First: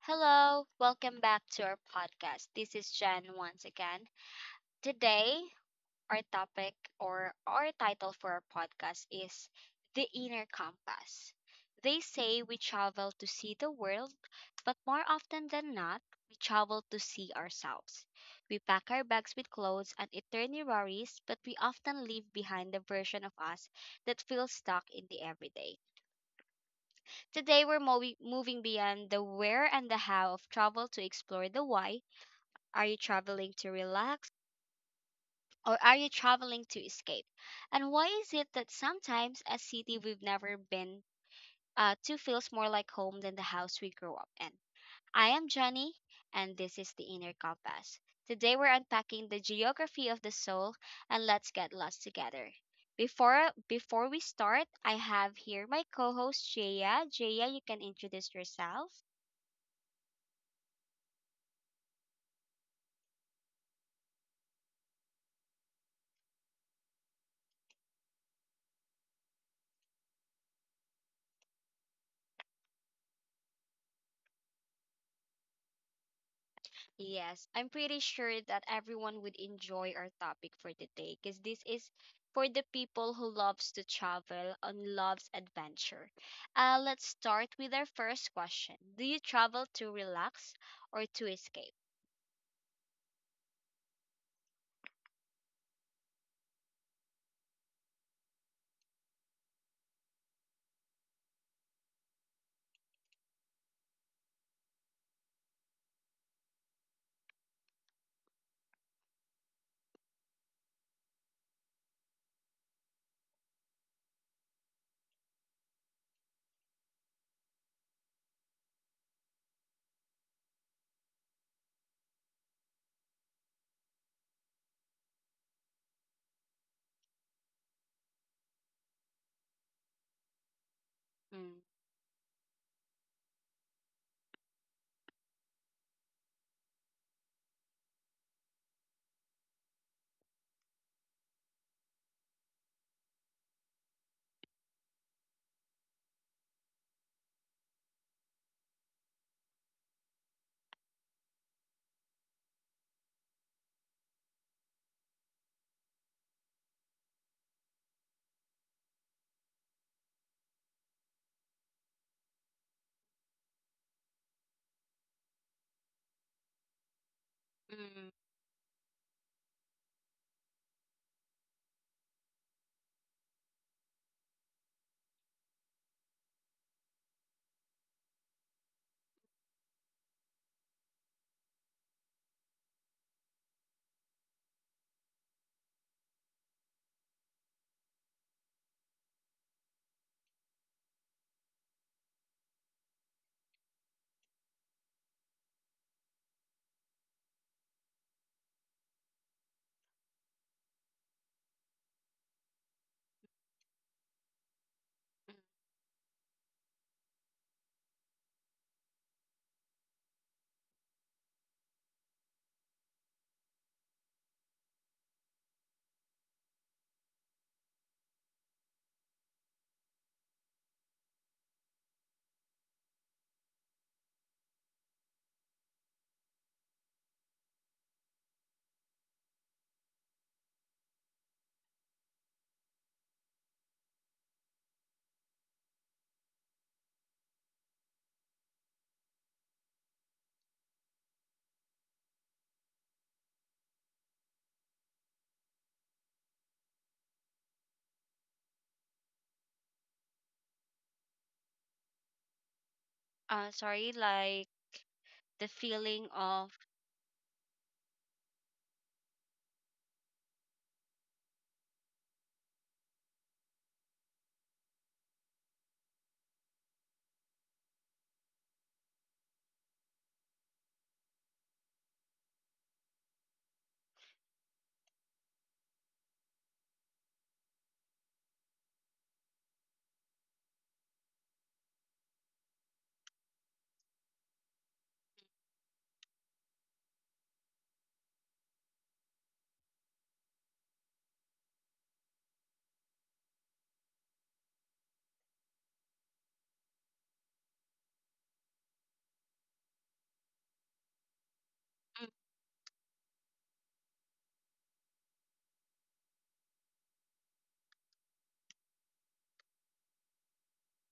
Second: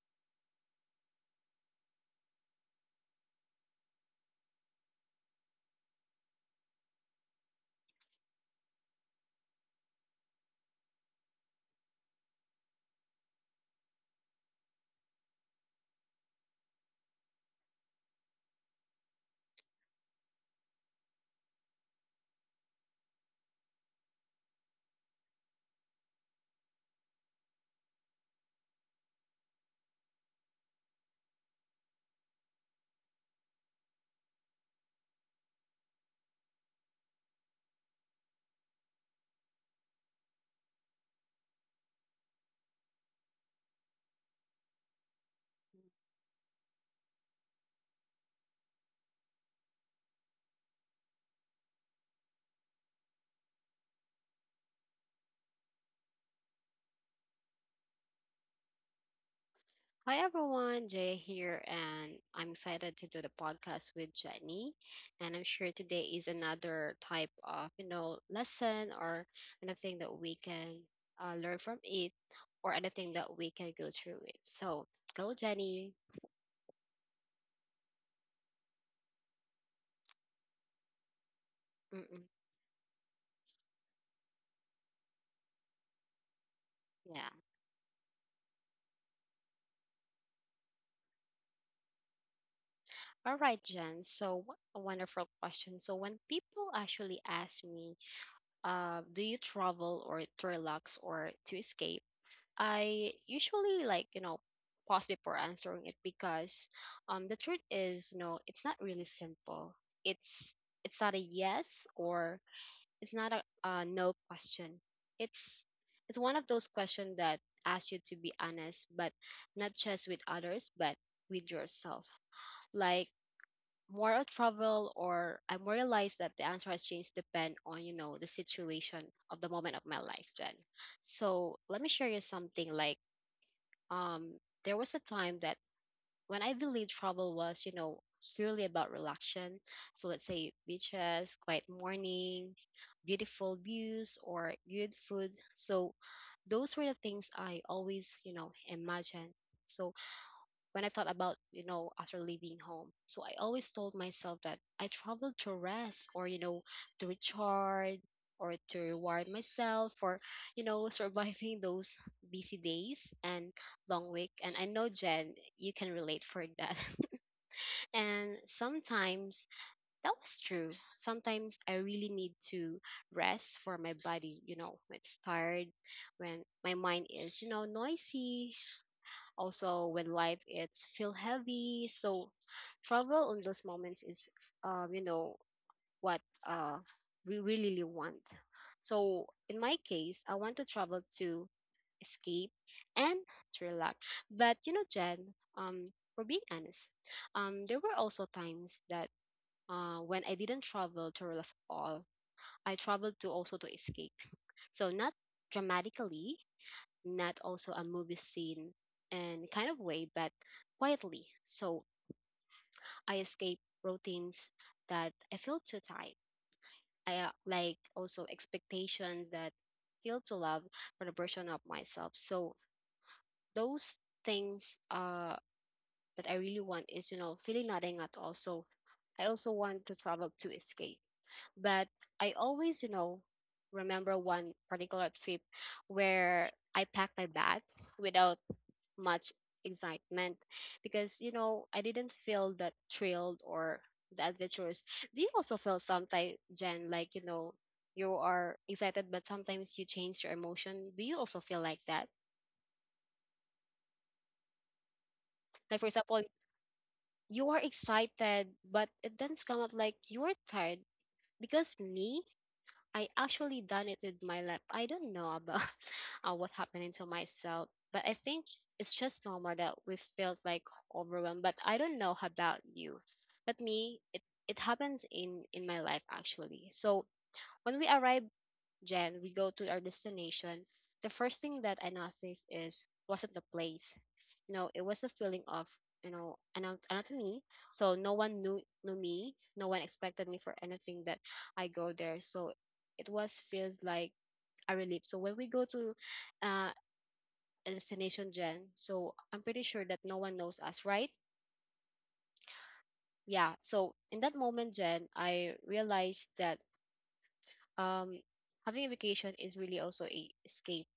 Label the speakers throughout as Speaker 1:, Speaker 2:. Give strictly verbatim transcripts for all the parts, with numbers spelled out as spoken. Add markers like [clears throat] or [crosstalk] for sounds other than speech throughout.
Speaker 1: Hello, welcome back to our podcast. This is Jen once again. Today, our topic or our title for our podcast is The Inner Compass. They say we travel to see the world, but more often than not, we travel to see ourselves. We pack our bags with clothes and eternal worries, but we often leave behind the version of us that feels stuck in the everyday. Today, we're movi- moving beyond the where and the how of travel to explore the why. Are you traveling to relax or are you traveling to escape? And why is it that sometimes a city we've never been uh, to feels more like home than the house we grew up in? I am Jenny, and this is the Inner Compass. Today, we're unpacking the geography of the soul, and let's get lost together. Before before we start, I have here my co-host Jaya. Jaya, you can introduce yourself.
Speaker 2: Hi everyone, Jay here, and I'm excited to do the podcast with Jenny. And I'm sure today is another type of, you know, lesson or anything that we can uh, learn from it or anything that we can go through it. So go, Jenny.
Speaker 1: Yes, I'm pretty sure that everyone would enjoy our topic for today because this is
Speaker 2: Mm-mm.
Speaker 1: for the people who loves to travel and loves adventure. Uh, let's
Speaker 2: Yeah.
Speaker 1: start with our first question. Do you travel to relax or to escape?
Speaker 2: All right, Jen. So what a wonderful question. So when people actually ask me, uh, do you travel or to relax or to escape? I usually like, you know, pause before answering it because um the truth is, you know, it's not really simple. It's it's not a yes or it's not a, a no question. It's it's one of those questions that asks you to be honest, but not just with others, but with yourself. Like moral trouble or I realized that the answer has changed depend on, you know, the situation of the moment of my life then. So
Speaker 1: Mm,
Speaker 2: let me share you something like um, there was a time that when I believed travel was, you know, purely about relaxation. So let's say beaches, quiet morning, beautiful views, or good food. So those were the things I always, you know, imagined. So when I thought about, you know, after leaving home. So I always told myself that I traveled to rest or, you know, to recharge or to reward myself for, you know, [laughs] surviving those busy days and long week. And I know, Jen, you can relate for that. [laughs]
Speaker 1: mm,
Speaker 2: And sometimes that was true. Sometimes I really need to rest for my body, you know, when it's tired, when my mind is, you know, noisy, also when life it's feel heavy so travel on those moments is um, you know what uh, we really want. So in my case I want to travel to escape and to relax. But you know, Jen, um, for being honest, um, there were also times that uh, when I didn't travel to relax at all. I traveled to also to escape. [laughs] So not
Speaker 1: mm.
Speaker 2: dramatically, not also a movie scene and kind of way, but quietly. So I escape routines that I feel too tight. I uh, like also expectations that feel too love for the version of myself. So those things uh that I really want is, you know, feeling nothing at all. So I also want to travel to escape. But I always, you know, remember one particular trip where I packed my bag without much excitement, because you know I didn't feel that thrilled or the adventurous. Do you also feel sometimes, Jen, like you know you are excited but sometimes you change your emotion? Do you also feel like that?
Speaker 1: Uh, sorry, like the
Speaker 2: Like for
Speaker 1: feeling
Speaker 2: example,
Speaker 1: of
Speaker 2: you are excited but it doesn't come up, like you are tired. Because me, I actually done it with my lap. I don't know about [laughs] uh, what's happening to myself, but I think it's just normal that we felt like overwhelmed. But I don't know about you, but me, it it happens in in my life actually. So when we arrive Jen, we go to our destination, the first thing that I noticed is wasn't the place. You know, it was the feeling of you know anot- anatomy. So no one knew knew me. No one expected me for anything that I go there. So it was feels like a relief. So when we go to uh, a destination, Jen, so I'm pretty sure that no one knows us, right?
Speaker 1: mm,
Speaker 2: Yeah. So in that moment, Jen, I realized that um having a vacation is really also a escape.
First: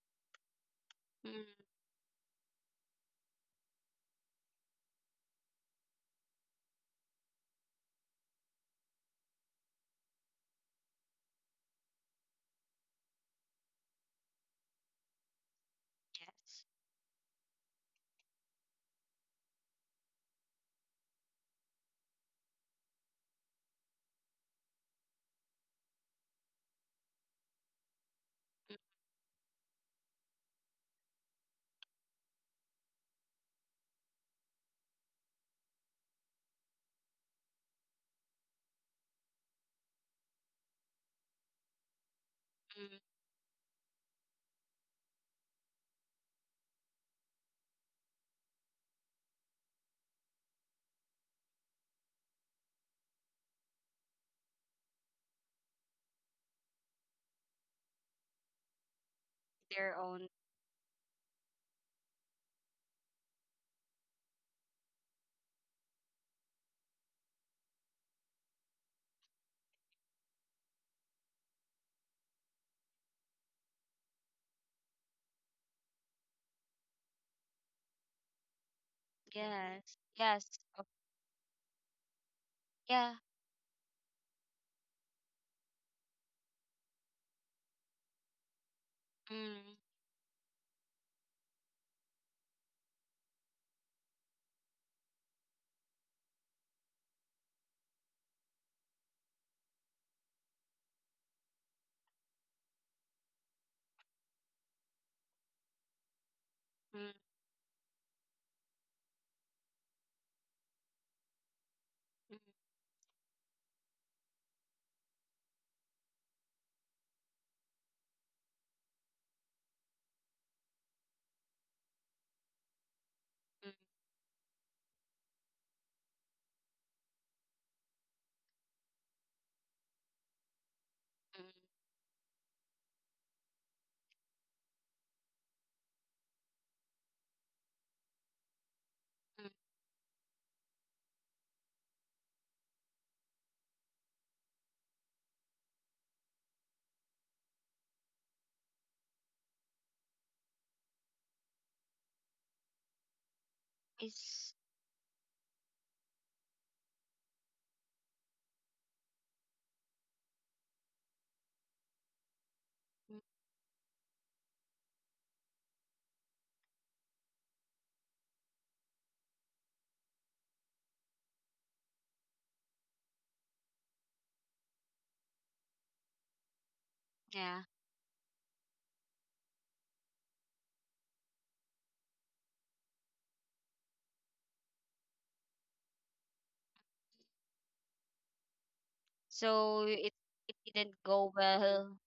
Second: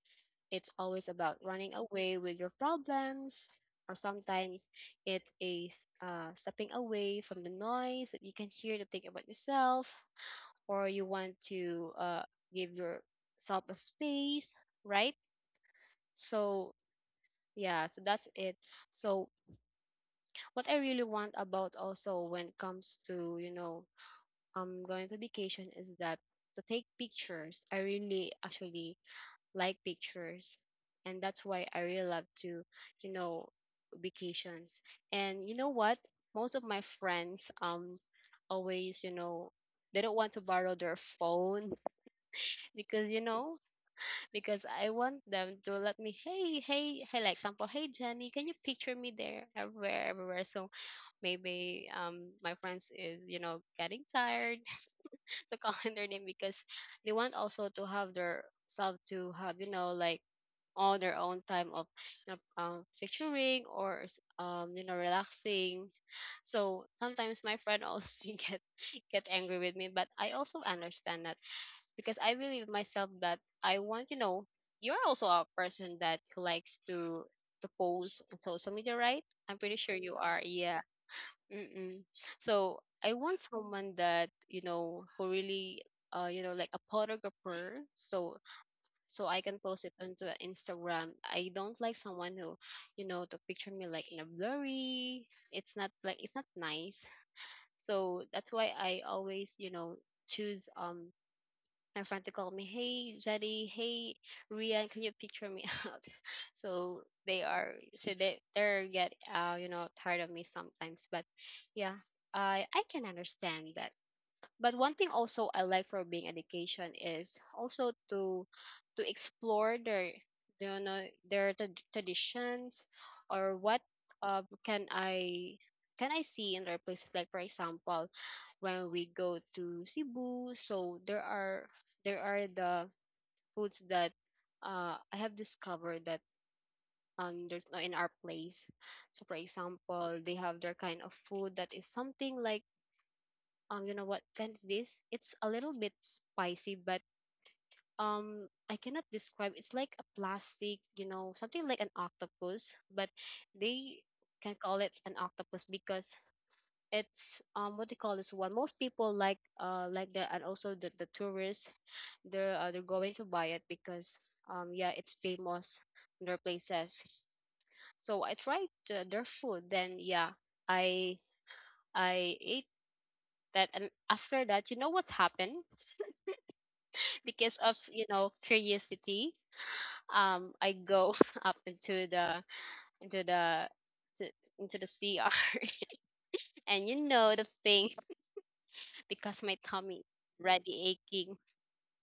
Speaker 2: It's always about
Speaker 1: mm,
Speaker 2: running away with your problems, or sometimes it is uh, stepping away from the noise that you can hear to think about yourself, or you want to uh, give yourself a space, right?
Speaker 1: yes,
Speaker 2: So, yeah, so that's it. So, what I really want about also when it comes to, you know, um, going to vacation is that to take pictures. I really
Speaker 1: mm,
Speaker 2: actually like pictures. And that's why I really love to, you know, vacations. And you know what? Most of my friends um always, you know, they don't want to borrow their phone [laughs]
Speaker 1: mm,
Speaker 2: because you know because I want them to let me, hey hey hey, like example, hey Jenny, can you picture me there, everywhere, everywhere? So maybe um my friends is you know getting tired [laughs] to call in their name because they want also to have their self to have you know
Speaker 1: their
Speaker 2: like
Speaker 1: own
Speaker 2: all their own time of you know, um, picturing or s- um, you know relaxing. So sometimes my friend also [laughs] get get angry with me, but I also understand that, because I believe myself that I want you know you're also a person that who likes to to post on social media, right? I'm pretty sure
Speaker 1: yes,
Speaker 2: you are,
Speaker 1: yes,
Speaker 2: yeah.
Speaker 1: of-
Speaker 2: Mm-mm. So I
Speaker 1: yeah,
Speaker 2: want someone that you know who really uh, you know like a photographer, so so I can
Speaker 1: mm,
Speaker 2: post it onto Instagram. I don't like someone who, you know, to picture me like in a blurry. It's not like it's not nice. So that's why I always, you know, choose um my friend to call me, hey Jetty, hey Rian, can you picture me [laughs] out? So
Speaker 1: mm,
Speaker 2: they are so they they're get uh, you know, tired of me sometimes. But yeah,
Speaker 1: mm,
Speaker 2: I I can understand that. But one thing also I like for being education is also to to explore their you know their trad- traditions or
Speaker 1: mm,
Speaker 2: what um can I can I see in their places, like for example when we go to Cebu. So there
Speaker 1: mm,
Speaker 2: are there are the foods that uh I have discovered that um there's no in our place. So for
Speaker 1: mm,
Speaker 2: example they have their kind of food that is something like um you know what, Plant this, it's a little bit spicy, but um I cannot describe it's like a plastic you know something like an octopus, but they
Speaker 1: is
Speaker 2: can call it an octopus because it's um what they call this one, most people like uh like that, and also the, the tourists, they're uh, they're going
Speaker 1: mm,
Speaker 2: to buy it because um yeah it's famous in their places. So I tried uh, their food then. Yeah, i i ate that and after that you know what happened, because
Speaker 1: yeah.
Speaker 2: of you know curiosity, um I go [laughs] up into the into the to, into the cr [laughs] and you know the thing because my
Speaker 1: So
Speaker 2: tummy
Speaker 1: it, it
Speaker 2: already
Speaker 1: didn't go
Speaker 2: aching.
Speaker 1: well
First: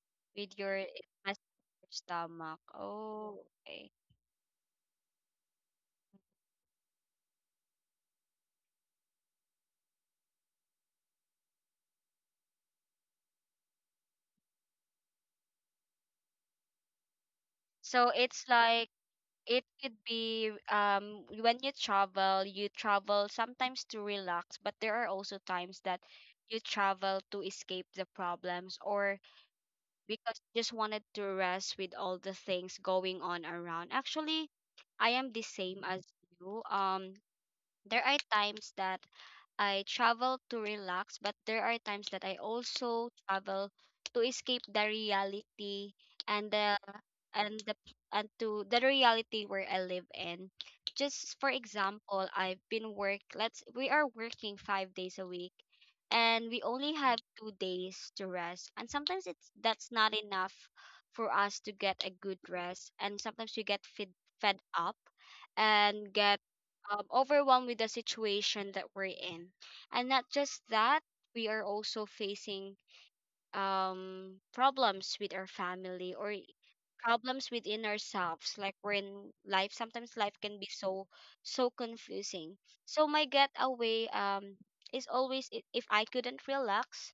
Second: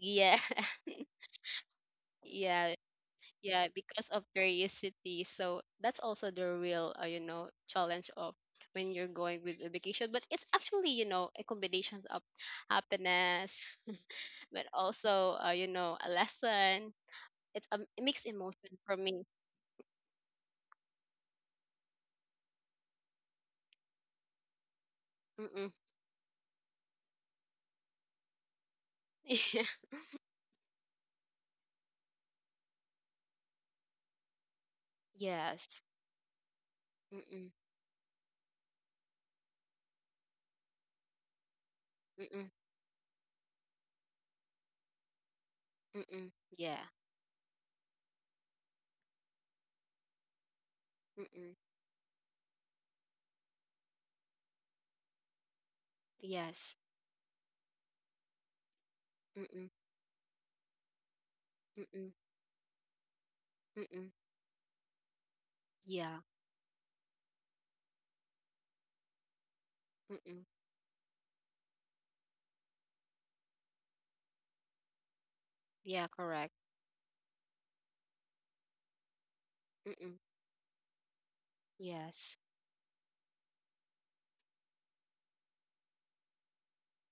Speaker 2: Yeah
Speaker 1: with your
Speaker 2: [laughs]
Speaker 1: it messed up your stomach.
Speaker 2: yeah
Speaker 1: Oh,
Speaker 2: yeah
Speaker 1: okay.
Speaker 2: because of curiosity. So that's also the real uh, you know challenge of when you're going with a vacation, but it's actually you know a combination of happiness [laughs] but also uh, you know a lesson. It's a
Speaker 1: So
Speaker 2: mixed
Speaker 1: it's
Speaker 2: emotion
Speaker 1: like
Speaker 2: for me.
Speaker 1: it could be um when you travel, you travel sometimes to relax, but there are also times that you travel to escape the problems or
Speaker 2: [laughs]
Speaker 1: because you just wanted to rest with all the things going on around. Actually, I am the
Speaker 2: Yes.
Speaker 1: same as you. Um,
Speaker 2: Mm-mm,
Speaker 1: there are times that I travel to relax, but there are times that I
Speaker 2: mm-mm,
Speaker 1: also travel to escape the reality
Speaker 2: mm-mm,
Speaker 1: and the
Speaker 2: yeah.
Speaker 1: and the and to the reality where I live in. Just for
Speaker 2: Mm-mm,
Speaker 1: example, I've been work let's we are working five days a week and we
Speaker 2: yes.
Speaker 1: only have two days to rest. And sometimes it's
Speaker 2: Mm-mm,
Speaker 1: that's not enough for us to get a
Speaker 2: mm-mm,
Speaker 1: good rest. And sometimes we get fed
Speaker 2: mm-mm,
Speaker 1: fed up and
Speaker 2: yeah.
Speaker 1: get um, overwhelmed with the situation that we're in. And not
Speaker 2: Mm-mm,
Speaker 1: just that, we are also facing um problems with our
Speaker 2: yeah,
Speaker 1: family or i-
Speaker 2: correct.
Speaker 1: problems within ourselves. Like we're in life Sometimes
Speaker 2: Mm-mm,
Speaker 1: life can be so so
Speaker 2: yes.
Speaker 1: confusing. So my getaway, um is always, i- if I couldn't relax,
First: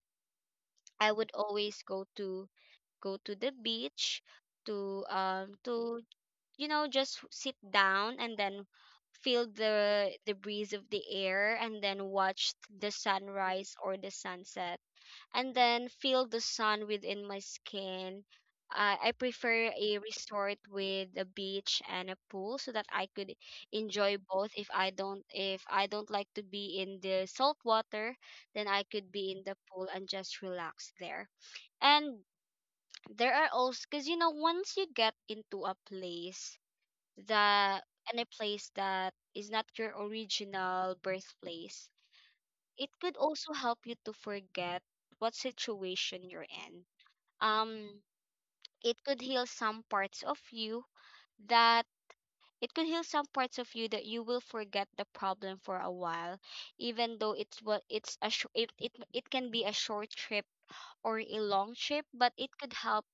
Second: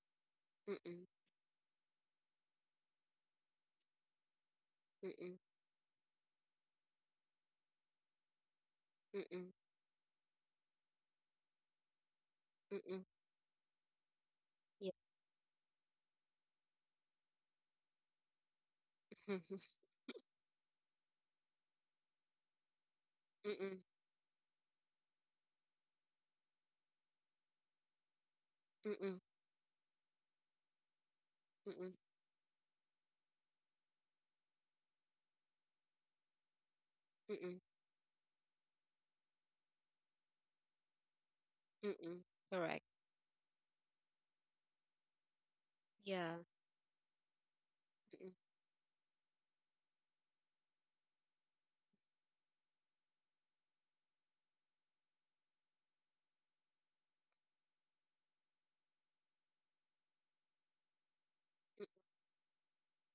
Speaker 2: Mm-mm,
Speaker 1: I would always go to go to the beach to,
Speaker 2: mm-mm,
Speaker 1: um to you know, just sit down and then feel
Speaker 2: mm-mm,
Speaker 1: the the breeze of the air and then watch the
Speaker 2: mm-mm,
Speaker 1: sunrise or the sunset,
Speaker 2: yeah. [laughs]
Speaker 1: and then feel the sun within my skin. Uh, I prefer a resort with a beach and a pool so that I could
Speaker 2: Mm-mm,
Speaker 1: enjoy both. If I don't, if I don't like to be in the salt water, then I could
Speaker 2: mm-mm,
Speaker 1: be in the pool and just relax there.
Speaker 2: mm-mm,
Speaker 1: And there are also, because you know, once you get into a place
Speaker 2: mm-mm,
Speaker 1: that and a place that is not your original birthplace,
Speaker 2: mm-mm, correct.
Speaker 1: it could also help you to forget what situation
Speaker 2: Yeah.
Speaker 1: you're in. Um
Speaker 2: Mm-mm,
Speaker 1: it could heal some parts of you that It could heal some parts of you that you will forget the problem for a while, even though it's what it's a sh- it, it it can be a short trip or a long
Speaker 2: mm,
Speaker 1: trip, but it could help,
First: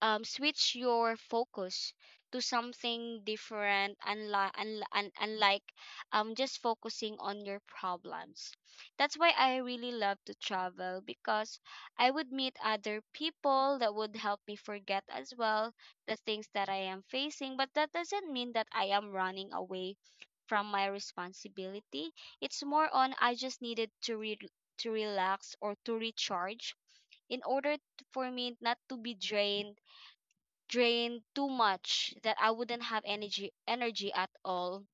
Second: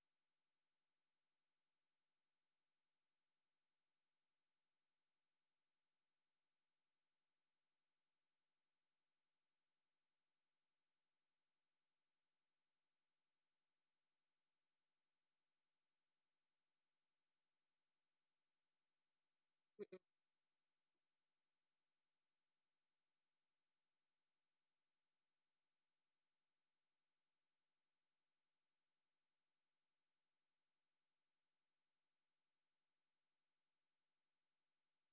Speaker 1: um, switch your focus to something different, unlike un- unlike um just focusing on your problems. That's why I really love to travel, because I would meet other people that would help me forget as well the things that I am facing. But that doesn't mean that I am running away from my responsibility. It's more on I just needed to re- to relax or to recharge in order, t- for me not to be drained drained too much that I wouldn't have energy energy at all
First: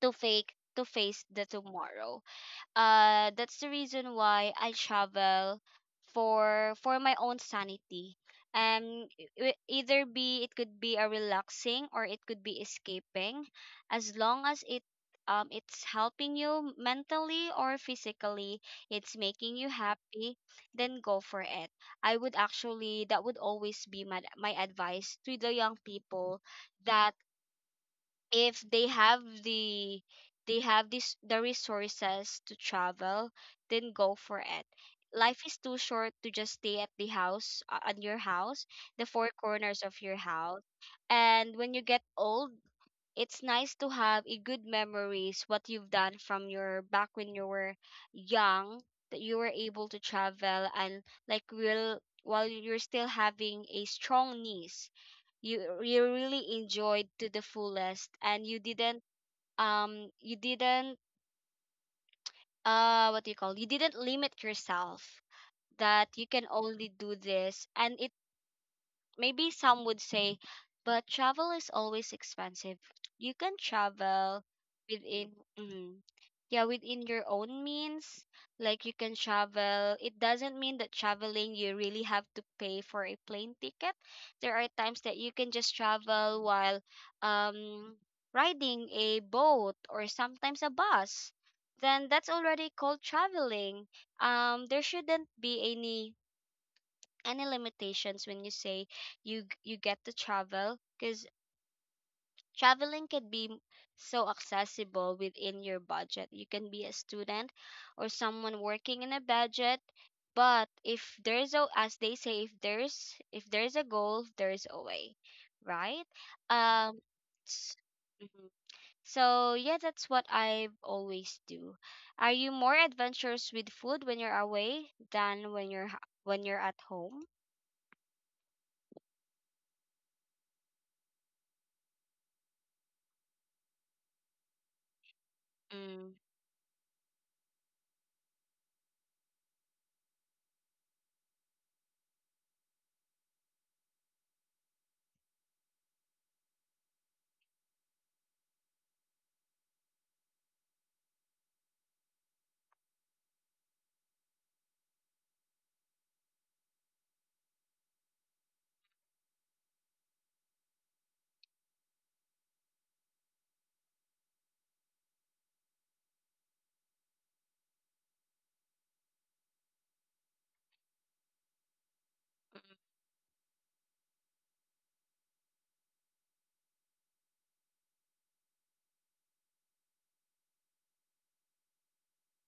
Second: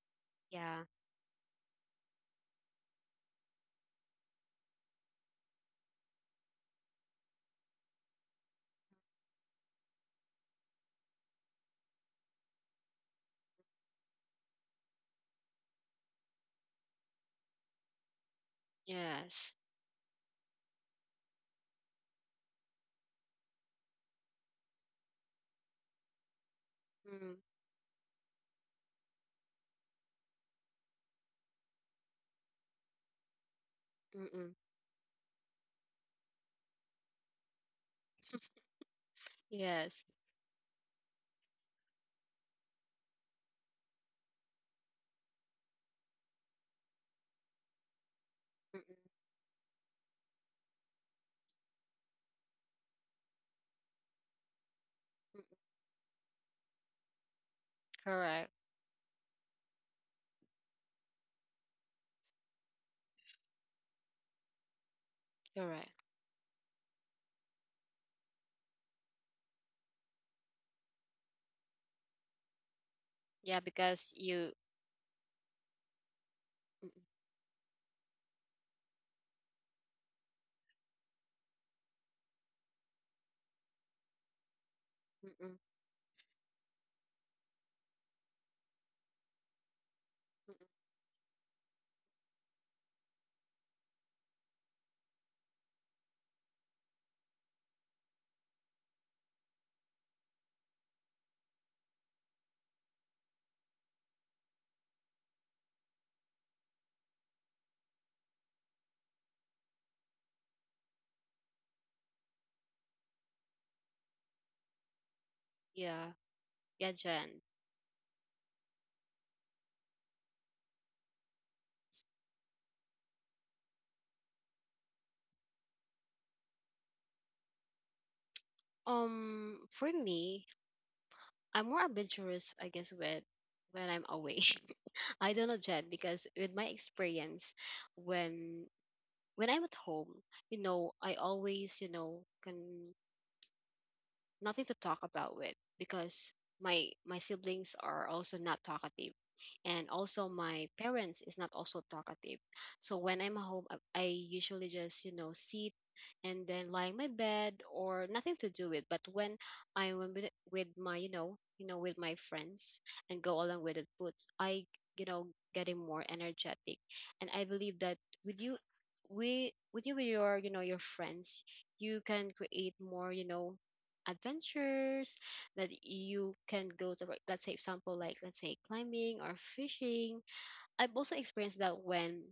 Speaker 1: to fake to
Speaker 2: yeah.
Speaker 1: face the tomorrow. Uh, that's the reason why I travel, for for my own sanity. Um, e- e- either be it could be a relaxing or it could be escaping, as long as it um it's helping you mentally or physically, it's making
Speaker 2: Yes.
Speaker 1: you happy, then go for it. I would actually, that would always be my my advice to the young people that,
Speaker 2: Mm,
Speaker 1: if they have the they have this the resources to travel, then go for
Speaker 2: mm-mm,
Speaker 1: it. Life is too short to just stay at the house, uh, on your house, the four corners of your
Speaker 2: yes.
Speaker 1: house. And when you get old, it's nice to have a good memories what you've done from your back when you were young,
Speaker 2: Mm-mm,
Speaker 1: that you were able to travel and, like will while you're still having a strong knees,
Speaker 2: mm
Speaker 1: you you really enjoyed to the fullest, and you
Speaker 2: correct.
Speaker 1: didn't, um you didn't uh what do you call you didn't limit yourself,
Speaker 2: Correct.
Speaker 1: that you can only do this. And maybe some would say, but travel is always expensive. You can
Speaker 2: Yeah, because
Speaker 1: travel
Speaker 2: you.
Speaker 1: within, mm, yeah, within
Speaker 2: Mm-mm,
Speaker 1: your own means. Like you can travel. It doesn't mean that traveling you really have to pay for a plane ticket. There are times that you can
Speaker 2: mm-mm,
Speaker 1: just travel while, um riding a boat or sometimes a
Speaker 2: mm-mm,
Speaker 1: bus. Then that's already called traveling. Um, there shouldn't be any any limitations when you say you g- you get to travel. Because traveling can be, m- so accessible within your budget. You can be a student or someone working in a budget, but if there's a, as they say, if there's, if there's a goal, there's a way, right?
Speaker 2: yeah.
Speaker 1: Um,
Speaker 2: Yeah, Jen.
Speaker 1: s- mhm. So yeah, that's what I always do. Are you more adventurous with food when you're away than when you're h- when you're at home?
Speaker 2: Um, for me, I'm more adventurous, I guess, with when I'm away. [laughs] I don't know, Jen,
Speaker 1: Mm.
Speaker 2: because with my experience, when when I'm at home, you know, I always, you know, can nothing to talk about with, because my my siblings are also not talkative, and also my parents is not also talkative. So when I'm home, i I usually just you know sit and then lie in my bed or nothing to do with. But when I'm with, with my you know you know with my friends and go along with the foods, I you know getting more energetic, and I believe that with you we with you with your you know your friends, you can create more you know adventures that you can go to, like, let's say example like let's say climbing or fishing. I've also experienced that when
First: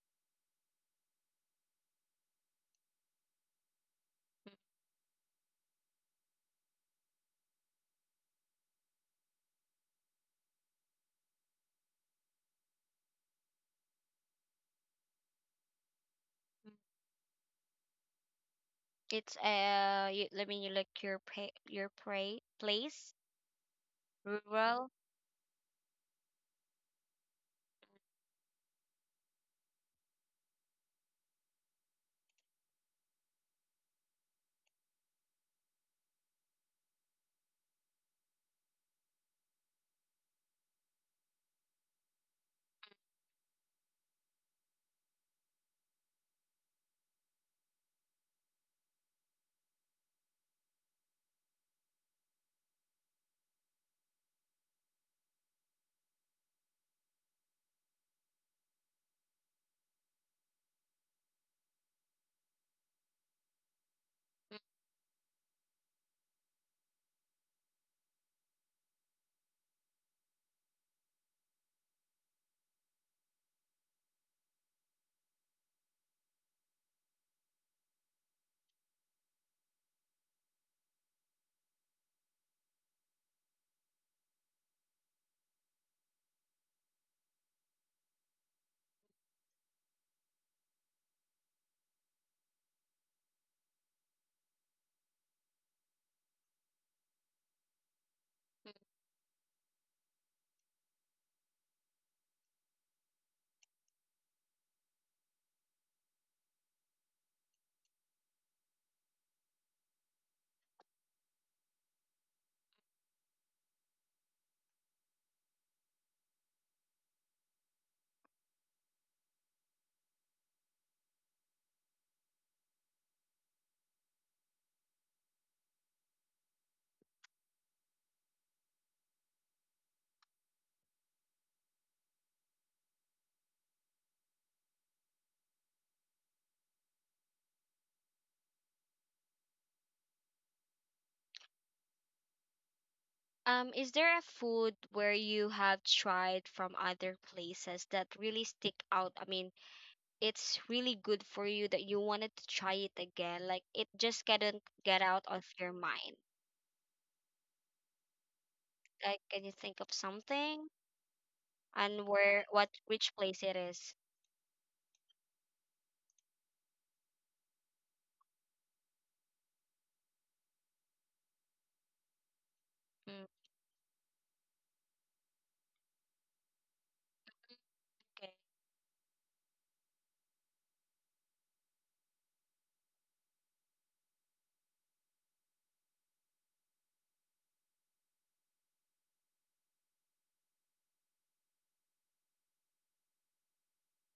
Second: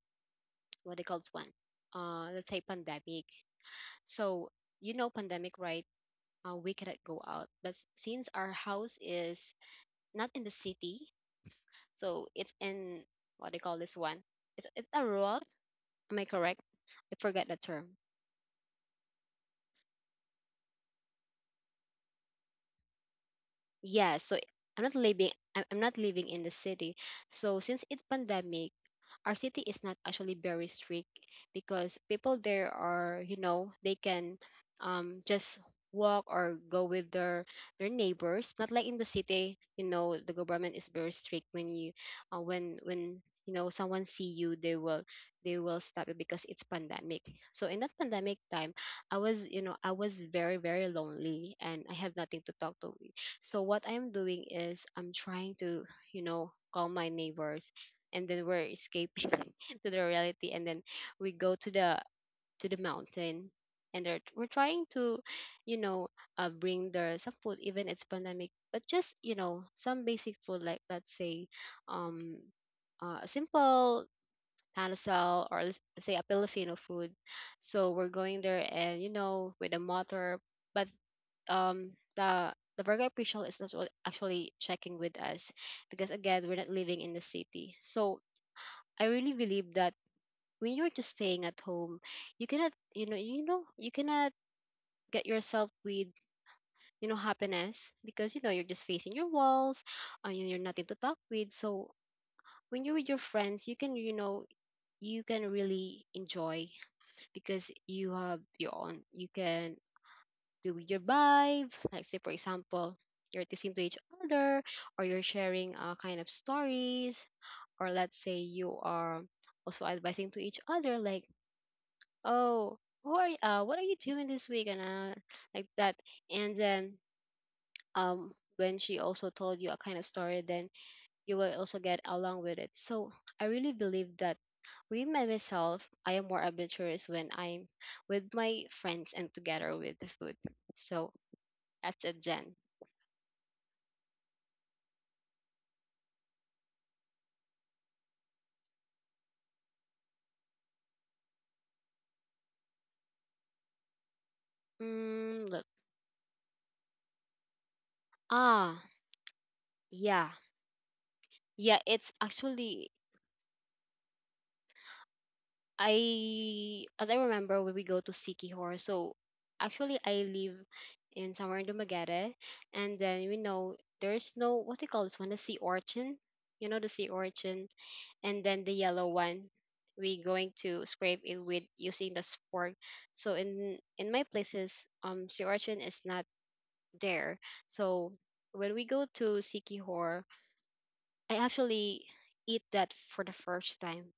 Speaker 2: what they call this one, uh let's say pandemic. So you know pandemic, right? uh, we cannot go out, but s- since our house is not in the city, so it's in what they call this one, it's, it's a rural, am I correct? I forgot the term.
Speaker 1: It's, uh, you, let me look your pa your pra place,
Speaker 2: Yeah so i'm
Speaker 1: rural.
Speaker 2: not living i'm I'm not living in the city. So since it's pandemic, our city is not actually very strict, because people there are you know they can um just walk or go with their their neighbors, not like in the city. You know the government is very strict when you uh, when when you know someone see you, they will they will stop you because it's pandemic. So in that pandemic time, I was you know I was very very lonely and I have nothing to talk to. So what I'm doing is I'm trying to, you know, call my neighbors, and then we're escaping [laughs] to the reality, and then we go to the to the mountain, and they're, we're trying to, you know, uh, bring their some food Even it's pandemic, but just, you know, some basic food like let's say um uh, a simple tanasal or let's say a Filipino food. So we're going there and you know with a motor but um the the Virgo official is not wa- actually checking with us because again we're not living in the city. So I really believe that when you're just staying at home, you cannot you know you know you cannot get yourself with you know happiness because you know you're just facing your walls and you- you're nothing to talk with. So when you're with your friends, you can you know you can really enjoy because you have your own you can do with your vibe. Like say for example, you're texting to each other or you're sharing uh, kind of stories or let's say you are also advising to each other like oh who are you, uh, what are you doing this week and uh, like that and then um when she also told you a kind of story then you will also get along with it. So I really believe that with my myself I am more adventurous when I'm with my friends and together with the food. So that's it, Jen.
Speaker 1: Um, is there a food where you have tried from other places that really stick out? I mean, it's really good for you that you wanted to try it again. Like it just couldn't get out of
Speaker 2: Mm, look.
Speaker 1: your mind.
Speaker 2: Ah,
Speaker 1: Like, can you think of
Speaker 2: yeah.
Speaker 1: something
Speaker 2: Yeah,
Speaker 1: and
Speaker 2: it's
Speaker 1: where what
Speaker 2: actually,
Speaker 1: which place it is?
Speaker 2: I as I remember, when we go to Sikihor, so actually I live in somewhere in Dumaguete and then
Speaker 1: Mm,
Speaker 2: you know there's no, what do you call this one, the sea urchin. You know the sea urchin
Speaker 1: okay,
Speaker 2: and then the yellow one, we going to scrape it with using the fork. So in in my places um sea urchin is not there. So when we go to Sikihor I actually eat that for the first time.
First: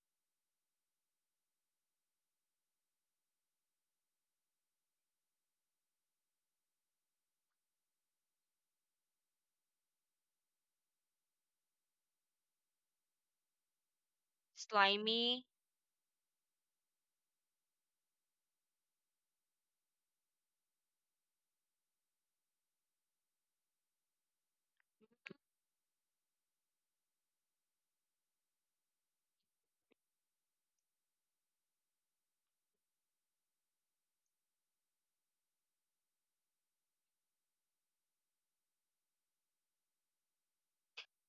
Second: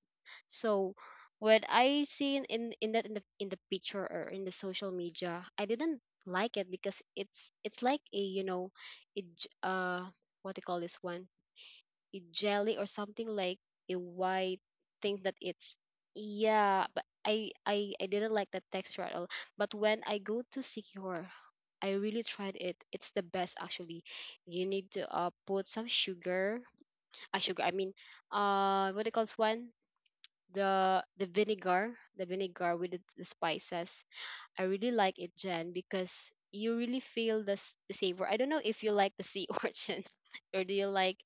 Speaker 2: So when I seen in in that in the in the picture or in the social media, I didn't like it because it's it's like a, you know, a j- uh what do you call this one? A jelly or something like a white thing that
Speaker 1: slimy.
Speaker 2: it's, yeah, but I I I didn't like the texture at all. But when I go to Secure, I really tried it. It's the best actually. You need to uh put some sugar, uh, sugar. I mean, uh, what it calls one, the the vinegar, the vinegar with the, the spices. I really like it, Jen, because you really feel the s- the savor. I don't know if you like the sea [laughs] orchid, or do you like,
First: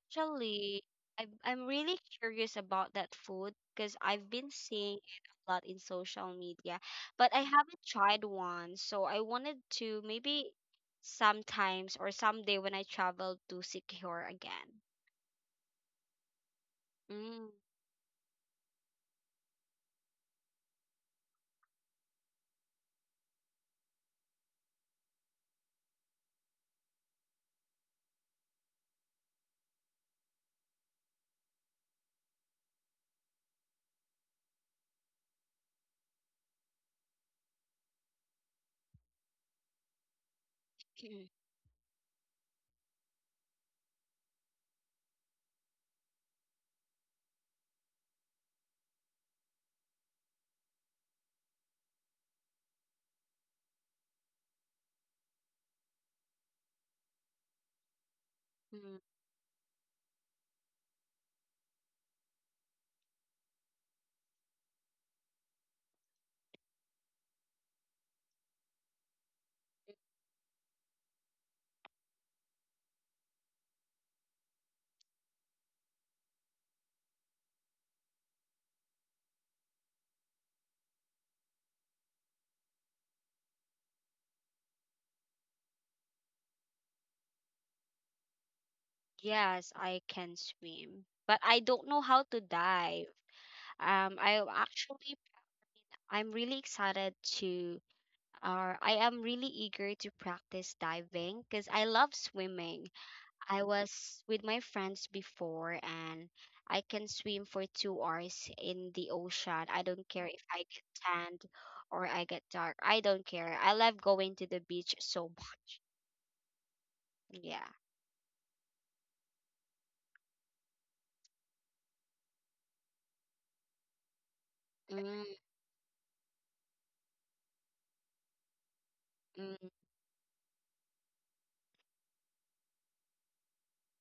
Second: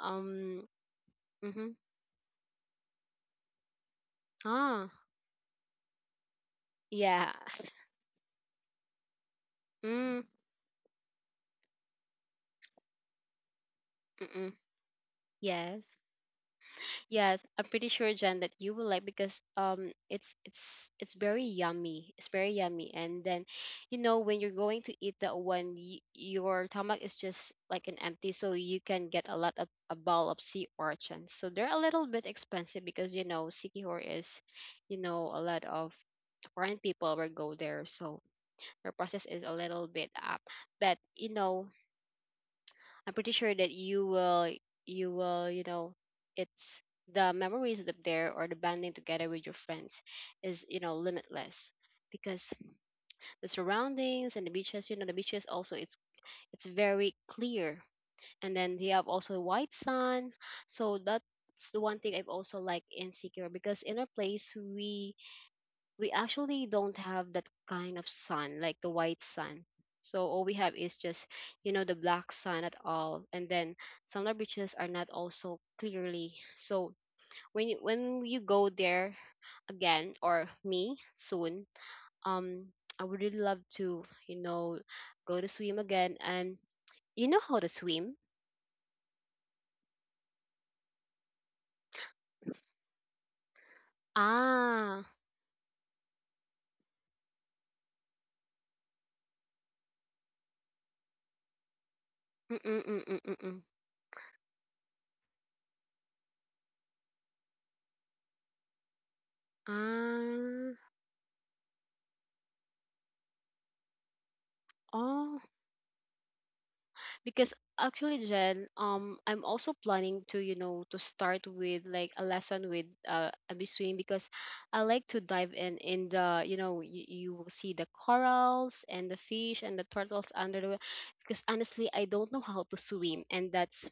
Speaker 2: um,
Speaker 1: I'm I'm
Speaker 2: mm-hmm.
Speaker 1: really curious about that food because I've been
Speaker 2: Ah,
Speaker 1: seeing it a lot in social media,
Speaker 2: yeah,
Speaker 1: but I haven't tried one. So I wanted to
Speaker 2: mm,
Speaker 1: maybe sometimes or someday when I travel to secure
Speaker 2: mm-mm,
Speaker 1: again.
Speaker 2: yes. Yes,
Speaker 1: Mm.
Speaker 2: I'm pretty sure, Jen, that you will like because um it's it's it's very yummy. It's very yummy. And then, you know, when you're going to eat that one, y your stomach is just like an empty, so you can get a lot of a ball of sea urchins. So they're a little bit expensive because, you know, Sikihor is, you know, a lot of foreign people will go there, so their process is a little bit up. But, you know, I'm pretty sure that you will, you will, you know, it's the memories that there or the bonding together with your friends is, you know, limitless because the surroundings and the beaches, you know, the beaches also it's it's very clear, and then they have
Speaker 1: [clears throat]
Speaker 2: also white sun, so that's the one thing I've also like insecure because in our place we we actually don't have that kind of sun, like the white sun. So all we have is just, you know, the black sun at all. And then some of the beaches are not also clearly. So when you when you go there again or me soon, um, I would really love to, you know, go to swim again. And you know how to swim?
Speaker 1: Yes, I can swim, but I don't know how to dive. Um, I
Speaker 2: Ah.
Speaker 1: actually, I'm really excited to, or I am really eager to practice diving because I love swimming.
Speaker 2: Mm-mm-mm-mm-mm.
Speaker 1: I was with my friends before, and I can swim for two hours in the ocean. I don't care if I
Speaker 2: Ah,
Speaker 1: get tanned or I get dark. I don't care. I love going to the beach so
Speaker 2: oh.
Speaker 1: much.
Speaker 2: Because
Speaker 1: Yeah.
Speaker 2: actually Jen, um I'm also planning to, you know, to start with like a lesson with uh a swim because I like to dive in in the, you know, you, you will see the corals and the fish and the turtles under the wa- because honestly I don't know how to swim and that's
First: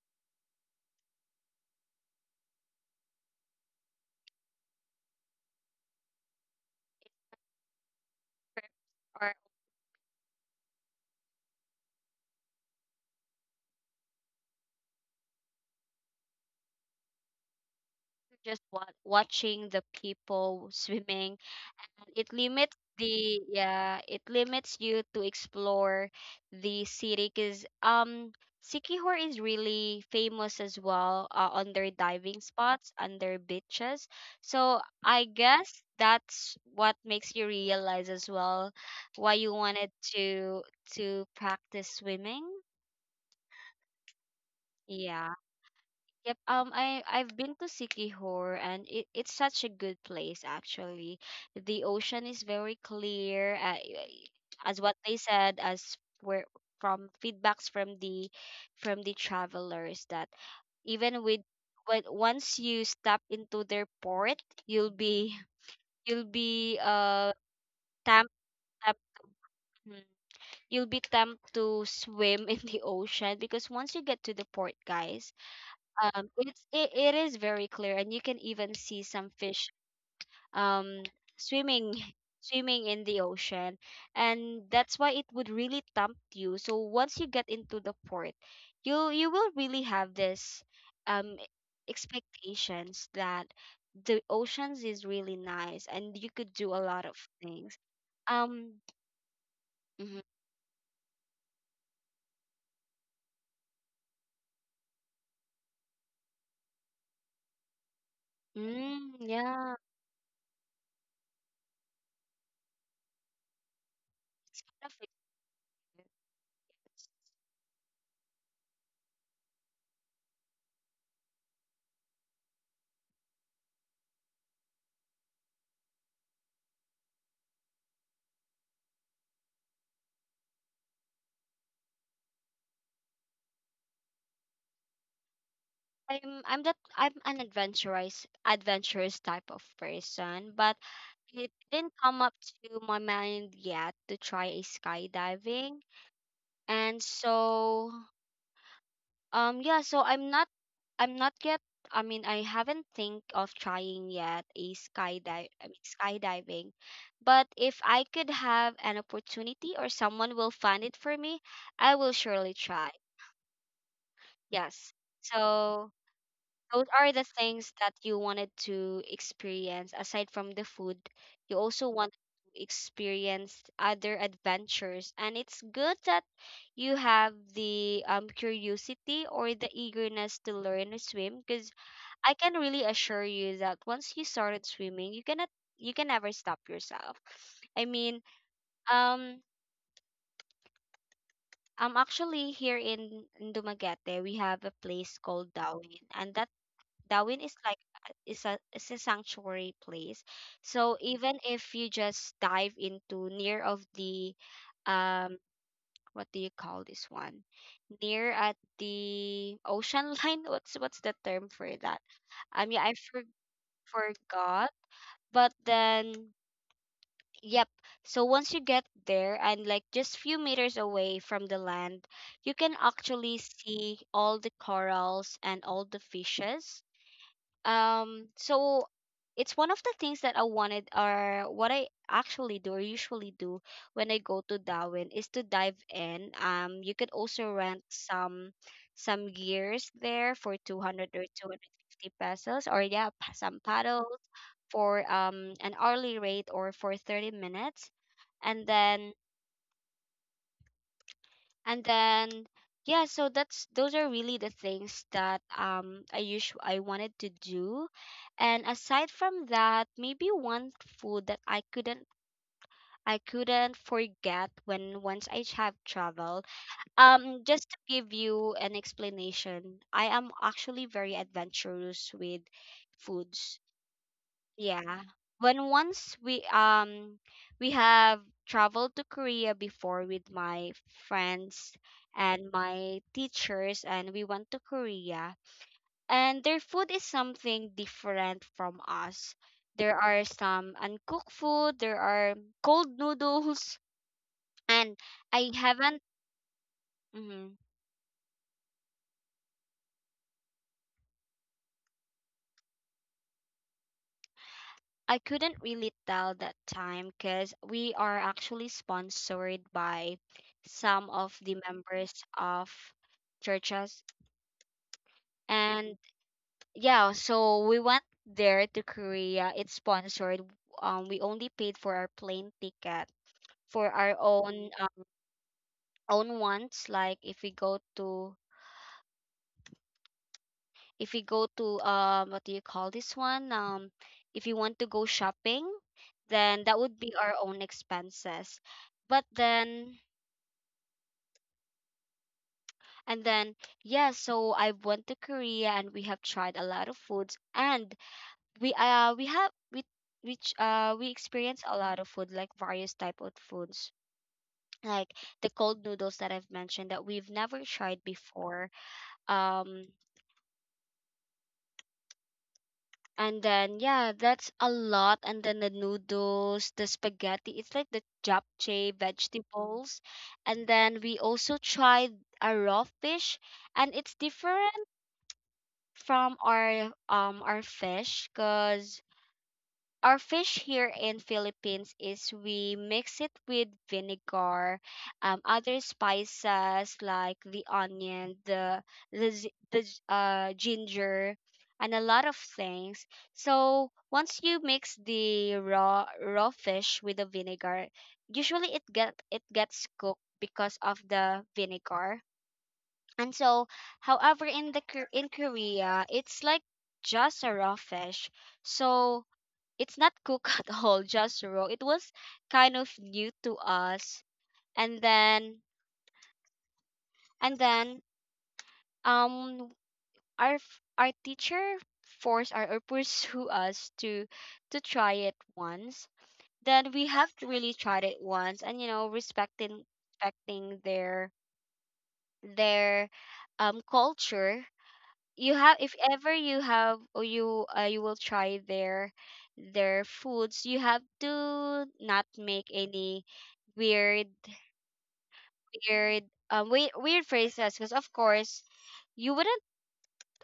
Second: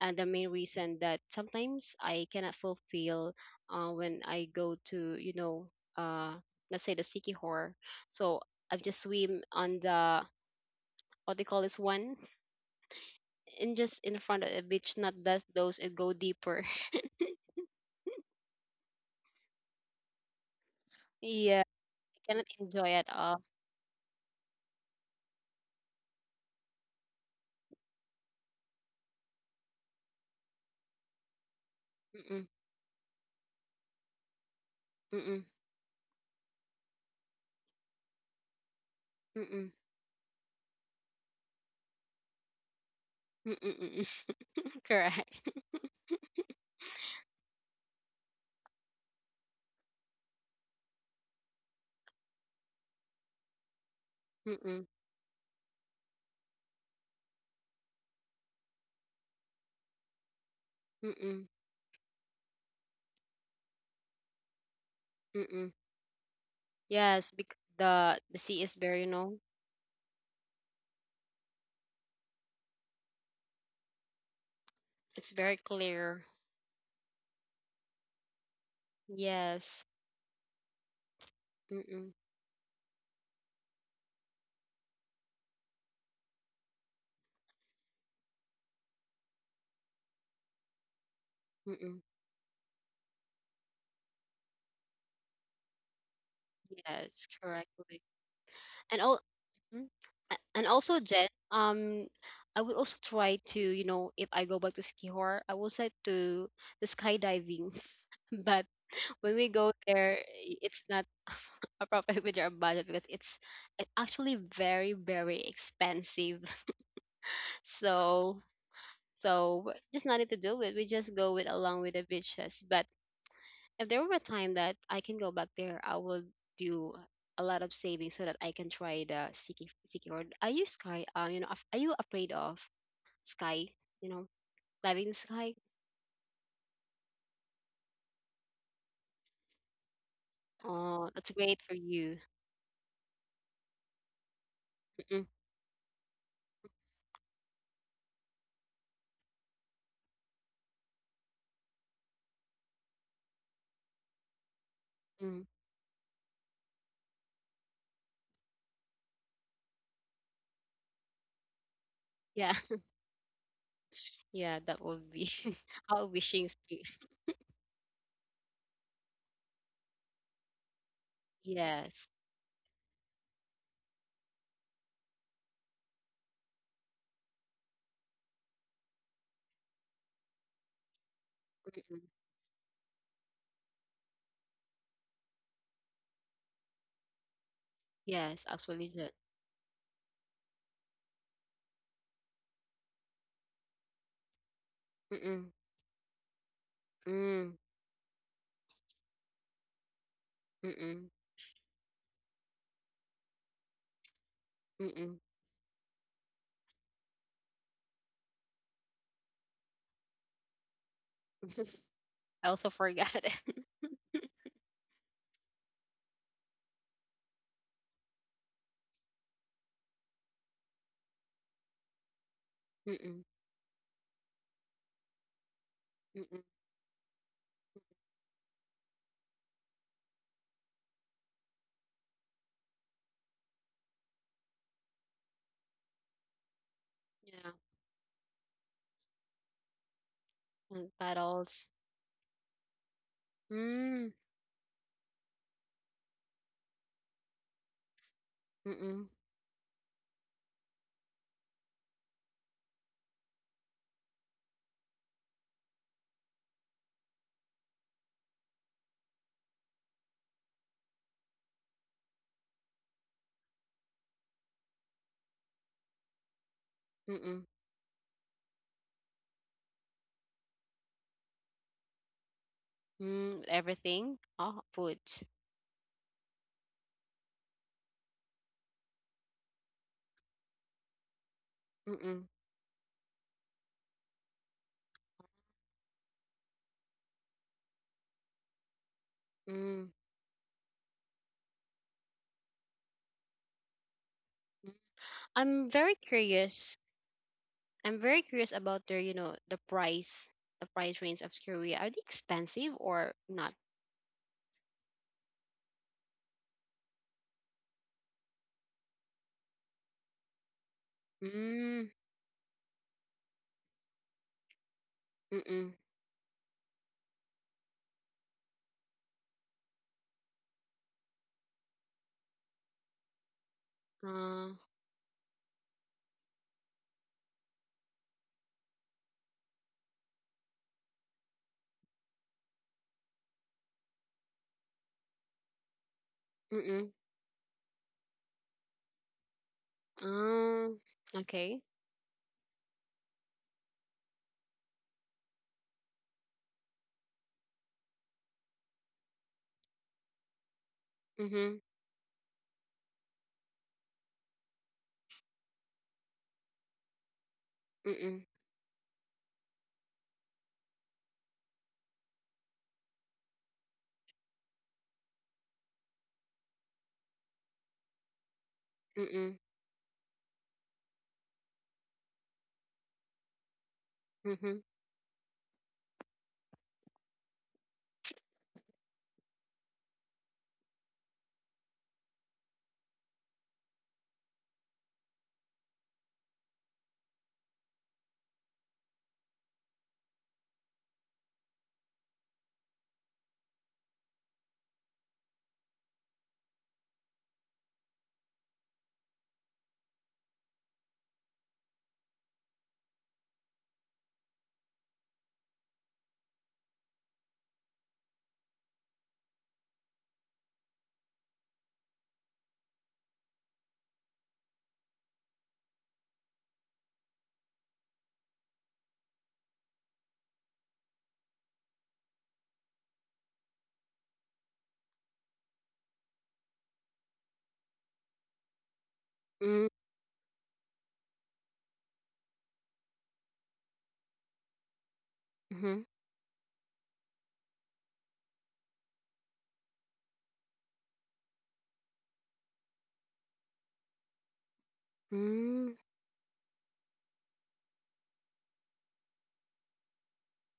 Speaker 2: uh, the main reason that sometimes I cannot fulfill uh when I go to, you know, uh let's say the Sikihor. So I just
Speaker 1: Mm-mm.
Speaker 2: swim on the what they call this one and just in front of the beach, not just those that go deeper. [laughs]
Speaker 1: Just wa- watching the people swimming,
Speaker 2: Yeah,
Speaker 1: and
Speaker 2: I
Speaker 1: it
Speaker 2: cannot
Speaker 1: limits
Speaker 2: enjoy at all.
Speaker 1: the, yeah, it limits you to explore the city because, um Sikihor is really famous as well, uh, on their
Speaker 2: Mm-mm,
Speaker 1: diving spots, on their beaches. So I
Speaker 2: mm-mm,
Speaker 1: guess that's what makes you realize as well why you
Speaker 2: mm-mm,
Speaker 1: wanted to to practice swimming.
Speaker 2: mm-mm, mm-mm. [laughs]
Speaker 1: Yeah.
Speaker 2: Correct.
Speaker 1: Yep. Um, I I've been to Sikihor, and it, it's such a good place actually. The ocean is very clear. Uh, y-
Speaker 2: Mm-mm,
Speaker 1: as what they said, as where from feedbacks from the from the travelers that, even
Speaker 2: mm-mm,
Speaker 1: with, when once you step into their port, you'll be
Speaker 2: mm-mm.
Speaker 1: [laughs] you'll be
Speaker 2: Yes,
Speaker 1: uh
Speaker 2: because the
Speaker 1: temp,
Speaker 2: the sea is very,
Speaker 1: temp
Speaker 2: you know,
Speaker 1: Mhm. you'll be tempted to swim [laughs] in the ocean because once you get to the port,
Speaker 2: it's
Speaker 1: guys,
Speaker 2: very clear.
Speaker 1: um it's, it, it is very clear, and you can even see some fish,
Speaker 2: Yes.
Speaker 1: um swimming
Speaker 2: Mm-mm,
Speaker 1: [laughs] swimming in the ocean, and that's why it would really tempt you. So once you get into the port, you you will really have this, um
Speaker 2: mm-mm.
Speaker 1: expectations that the oceans is really nice and you could do a lot of
Speaker 2: Yes,
Speaker 1: things.
Speaker 2: correctly.
Speaker 1: um
Speaker 2: And all
Speaker 1: mhm.
Speaker 2: and also Jen, um, I would also try to, you know, if I go back to Skihor, I will try to the skydiving. [laughs] But
Speaker 1: Mm,
Speaker 2: when we go
Speaker 1: yeah,
Speaker 2: there, i- it's not [laughs] appropriate with our budget because it's it's actually
Speaker 1: it's kind
Speaker 2: very,
Speaker 1: of,
Speaker 2: very expensive. [laughs] So, so just nothing to do with. We just go with along with the beaches. But if there were a time that I can go back there, I will do a lot of saving so that I can try the sticky sticky or are you sky, uh, you know, af- are you afraid of sky, you know, diving in the sky?
Speaker 1: I'm I'm that, I'm an adventurous adventurous type of person, but
Speaker 2: Oh, that's great
Speaker 1: it
Speaker 2: for
Speaker 1: didn't
Speaker 2: you.
Speaker 1: come up to my mind yet to try a
Speaker 2: Mm-mm,
Speaker 1: skydiving. And so, um yeah, so I'm not, I'm not yet, I mean, I haven't think of trying yet a skydive,
Speaker 2: mm,
Speaker 1: I mean skydiving. But if I could have an opportunity or someone will fund it for me, I will
Speaker 2: yeah.
Speaker 1: surely try.
Speaker 2: Yeah, that
Speaker 1: Yes.
Speaker 2: would be [laughs]
Speaker 1: So,
Speaker 2: our wishing to.
Speaker 1: those are the things that you wanted to experience aside from the food. You also
Speaker 2: Yes.
Speaker 1: wanted to experience other adventures, and it's good that you have the, um curiosity or the eagerness to learn to swim, because
Speaker 2: Mm-mm.
Speaker 1: I can really assure you that once you started swimming, you cannot, you can never stop yourself. I mean,
Speaker 2: Yes, absolutely. That.
Speaker 1: um, I'm actually here in, in Dumaguete. We have a place
Speaker 2: Mm-mm.
Speaker 1: called Darwin, and that. Darwin
Speaker 2: Mm.
Speaker 1: is like, uh, is a, is a sanctuary place. So
Speaker 2: Mm-mm.
Speaker 1: even if you just dive into near of the
Speaker 2: Mm-mm.
Speaker 1: um what do you call this one? Near at the ocean [laughs] line. What's what's the term
Speaker 2: [laughs]
Speaker 1: for that?
Speaker 2: I also
Speaker 1: Um yeah, I
Speaker 2: forgot it.
Speaker 1: for,
Speaker 2: [laughs]
Speaker 1: forgot. But then yep. So once you get there and like just few meters away from the land, you can
Speaker 2: Mm-mm.
Speaker 1: actually see all the corals and all the
Speaker 2: Mm-mm.
Speaker 1: fishes, um, so it's one of the things that I wanted or what I actually do or usually do when I go to Darwin is to dive in. Um, you could
Speaker 2: Yeah.
Speaker 1: also rent some some gears there for
Speaker 2: And
Speaker 1: two hundred or
Speaker 2: Paddles.
Speaker 1: two hundred fifty pesos, or yeah, p- some
Speaker 2: Mm.
Speaker 1: paddles for um an hourly rate or for thirty minutes. And
Speaker 2: Mm-mm.
Speaker 1: then and then yeah, so that's those are really the things that um I usually I wanted to do. And aside from that, maybe one food that I couldn't i couldn't forget when once I have traveled.
Speaker 2: Mm-mm.
Speaker 1: Um just to give you an explanation, I am actually very adventurous with
Speaker 2: Mm.
Speaker 1: foods,
Speaker 2: Everything. Oh, food.
Speaker 1: yeah. When once we um we have traveled to Korea before with my friends
Speaker 2: Mm-mm.
Speaker 1: and my teachers, and we went to Korea, and their food is something different from us.
Speaker 2: Mm. Mm.
Speaker 1: There are some uncooked food, there are cold [laughs] noodles, and I
Speaker 2: I'm very
Speaker 1: haven't
Speaker 2: curious.
Speaker 1: mhm.
Speaker 2: I'm very curious about their, you know, the price, the price range of Korea. Are they expensive or not?
Speaker 1: I couldn't really tell that time because we are actually sponsored by some of the
Speaker 2: Mm.
Speaker 1: members of churches.
Speaker 2: Mm-mm.
Speaker 1: And yeah, so we went there to Korea. It's sponsored. Um, we only paid for our plane ticket for our
Speaker 2: Uh,
Speaker 1: own um, own ones. Like if we go to if we go to um what do you call this one? Um, if you want to go shopping, then that
Speaker 2: mm-mm.
Speaker 1: would be our own expenses. But then
Speaker 2: Um. Okay.
Speaker 1: and then, yeah, so I went to Korea and we have tried a lot of foods, and we uh we have we which uh we
Speaker 2: Mhm.
Speaker 1: experienced a lot of food, like various type of foods, like the cold noodles that I've mentioned that we've never tried
Speaker 2: Mm.
Speaker 1: before. Um and then yeah, that's a lot. And then the noodles, the spaghetti, it's like the japchae
Speaker 2: Mm.
Speaker 1: vegetables. And then we also tried a raw fish, and it's
Speaker 2: Mhm.
Speaker 1: different from our um our fish, because our fish here in Philippines is we mix it with vinegar, um, other spices like the onion, the the z- the z- uh, ginger, and a lot of things. So once you mix the raw raw fish with the vinegar, usually it get it gets cooked because of the vinegar. And so, however, in the Kor- in Korea, it's like just a raw fish. So it's not cooked [laughs] at all, just raw. It was kind of new to us. And then and then um our f- our teacher forced, or, or pursue [laughs] us to to try it once. Then we have to really tried it once. And you know,
Speaker 2: Mm.
Speaker 1: respecting respecting their their um culture, you
Speaker 2: Mhm.
Speaker 1: have if ever you have or you uh, you will try their their foods, you have to not make any weird
Speaker 2: Mm.
Speaker 1: weird um weird, weird phrases, because of course you wouldn't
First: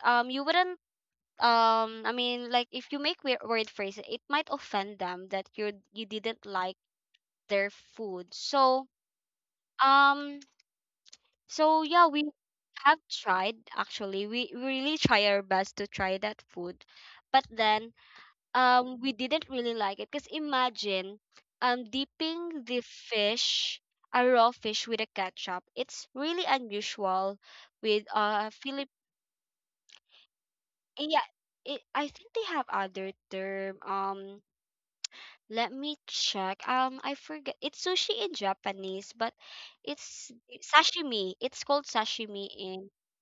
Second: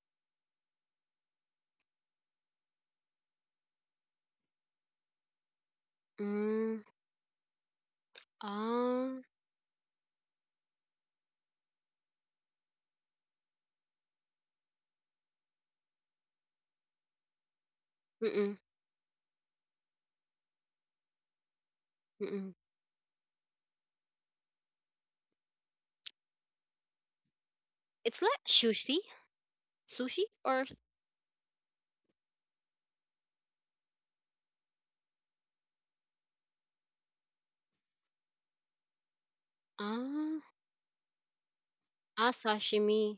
Speaker 1: um you wouldn't um I mean, like, if you make weird, weird phrases, it might offend them that you you didn't like
Speaker 2: Mm.
Speaker 1: their food. So
Speaker 2: Ah.
Speaker 1: um so yeah, we have tried. Actually, we we really try our best to try that food, but then
Speaker 2: Mm.
Speaker 1: um we didn't really like it, because imagine um
Speaker 2: Mm.
Speaker 1: dipping the fish, a raw fish, with a ketchup, it's really unusual with
Speaker 2: It's like
Speaker 1: uh philip
Speaker 2: sushi, sushi, or
Speaker 1: yeah. It, I think they have other term. Um let me check. um I forget. It's sushi in Japanese, but it's
Speaker 2: ah,
Speaker 1: sashimi. It's called
Speaker 2: ah,
Speaker 1: sashimi in
Speaker 2: sashimi.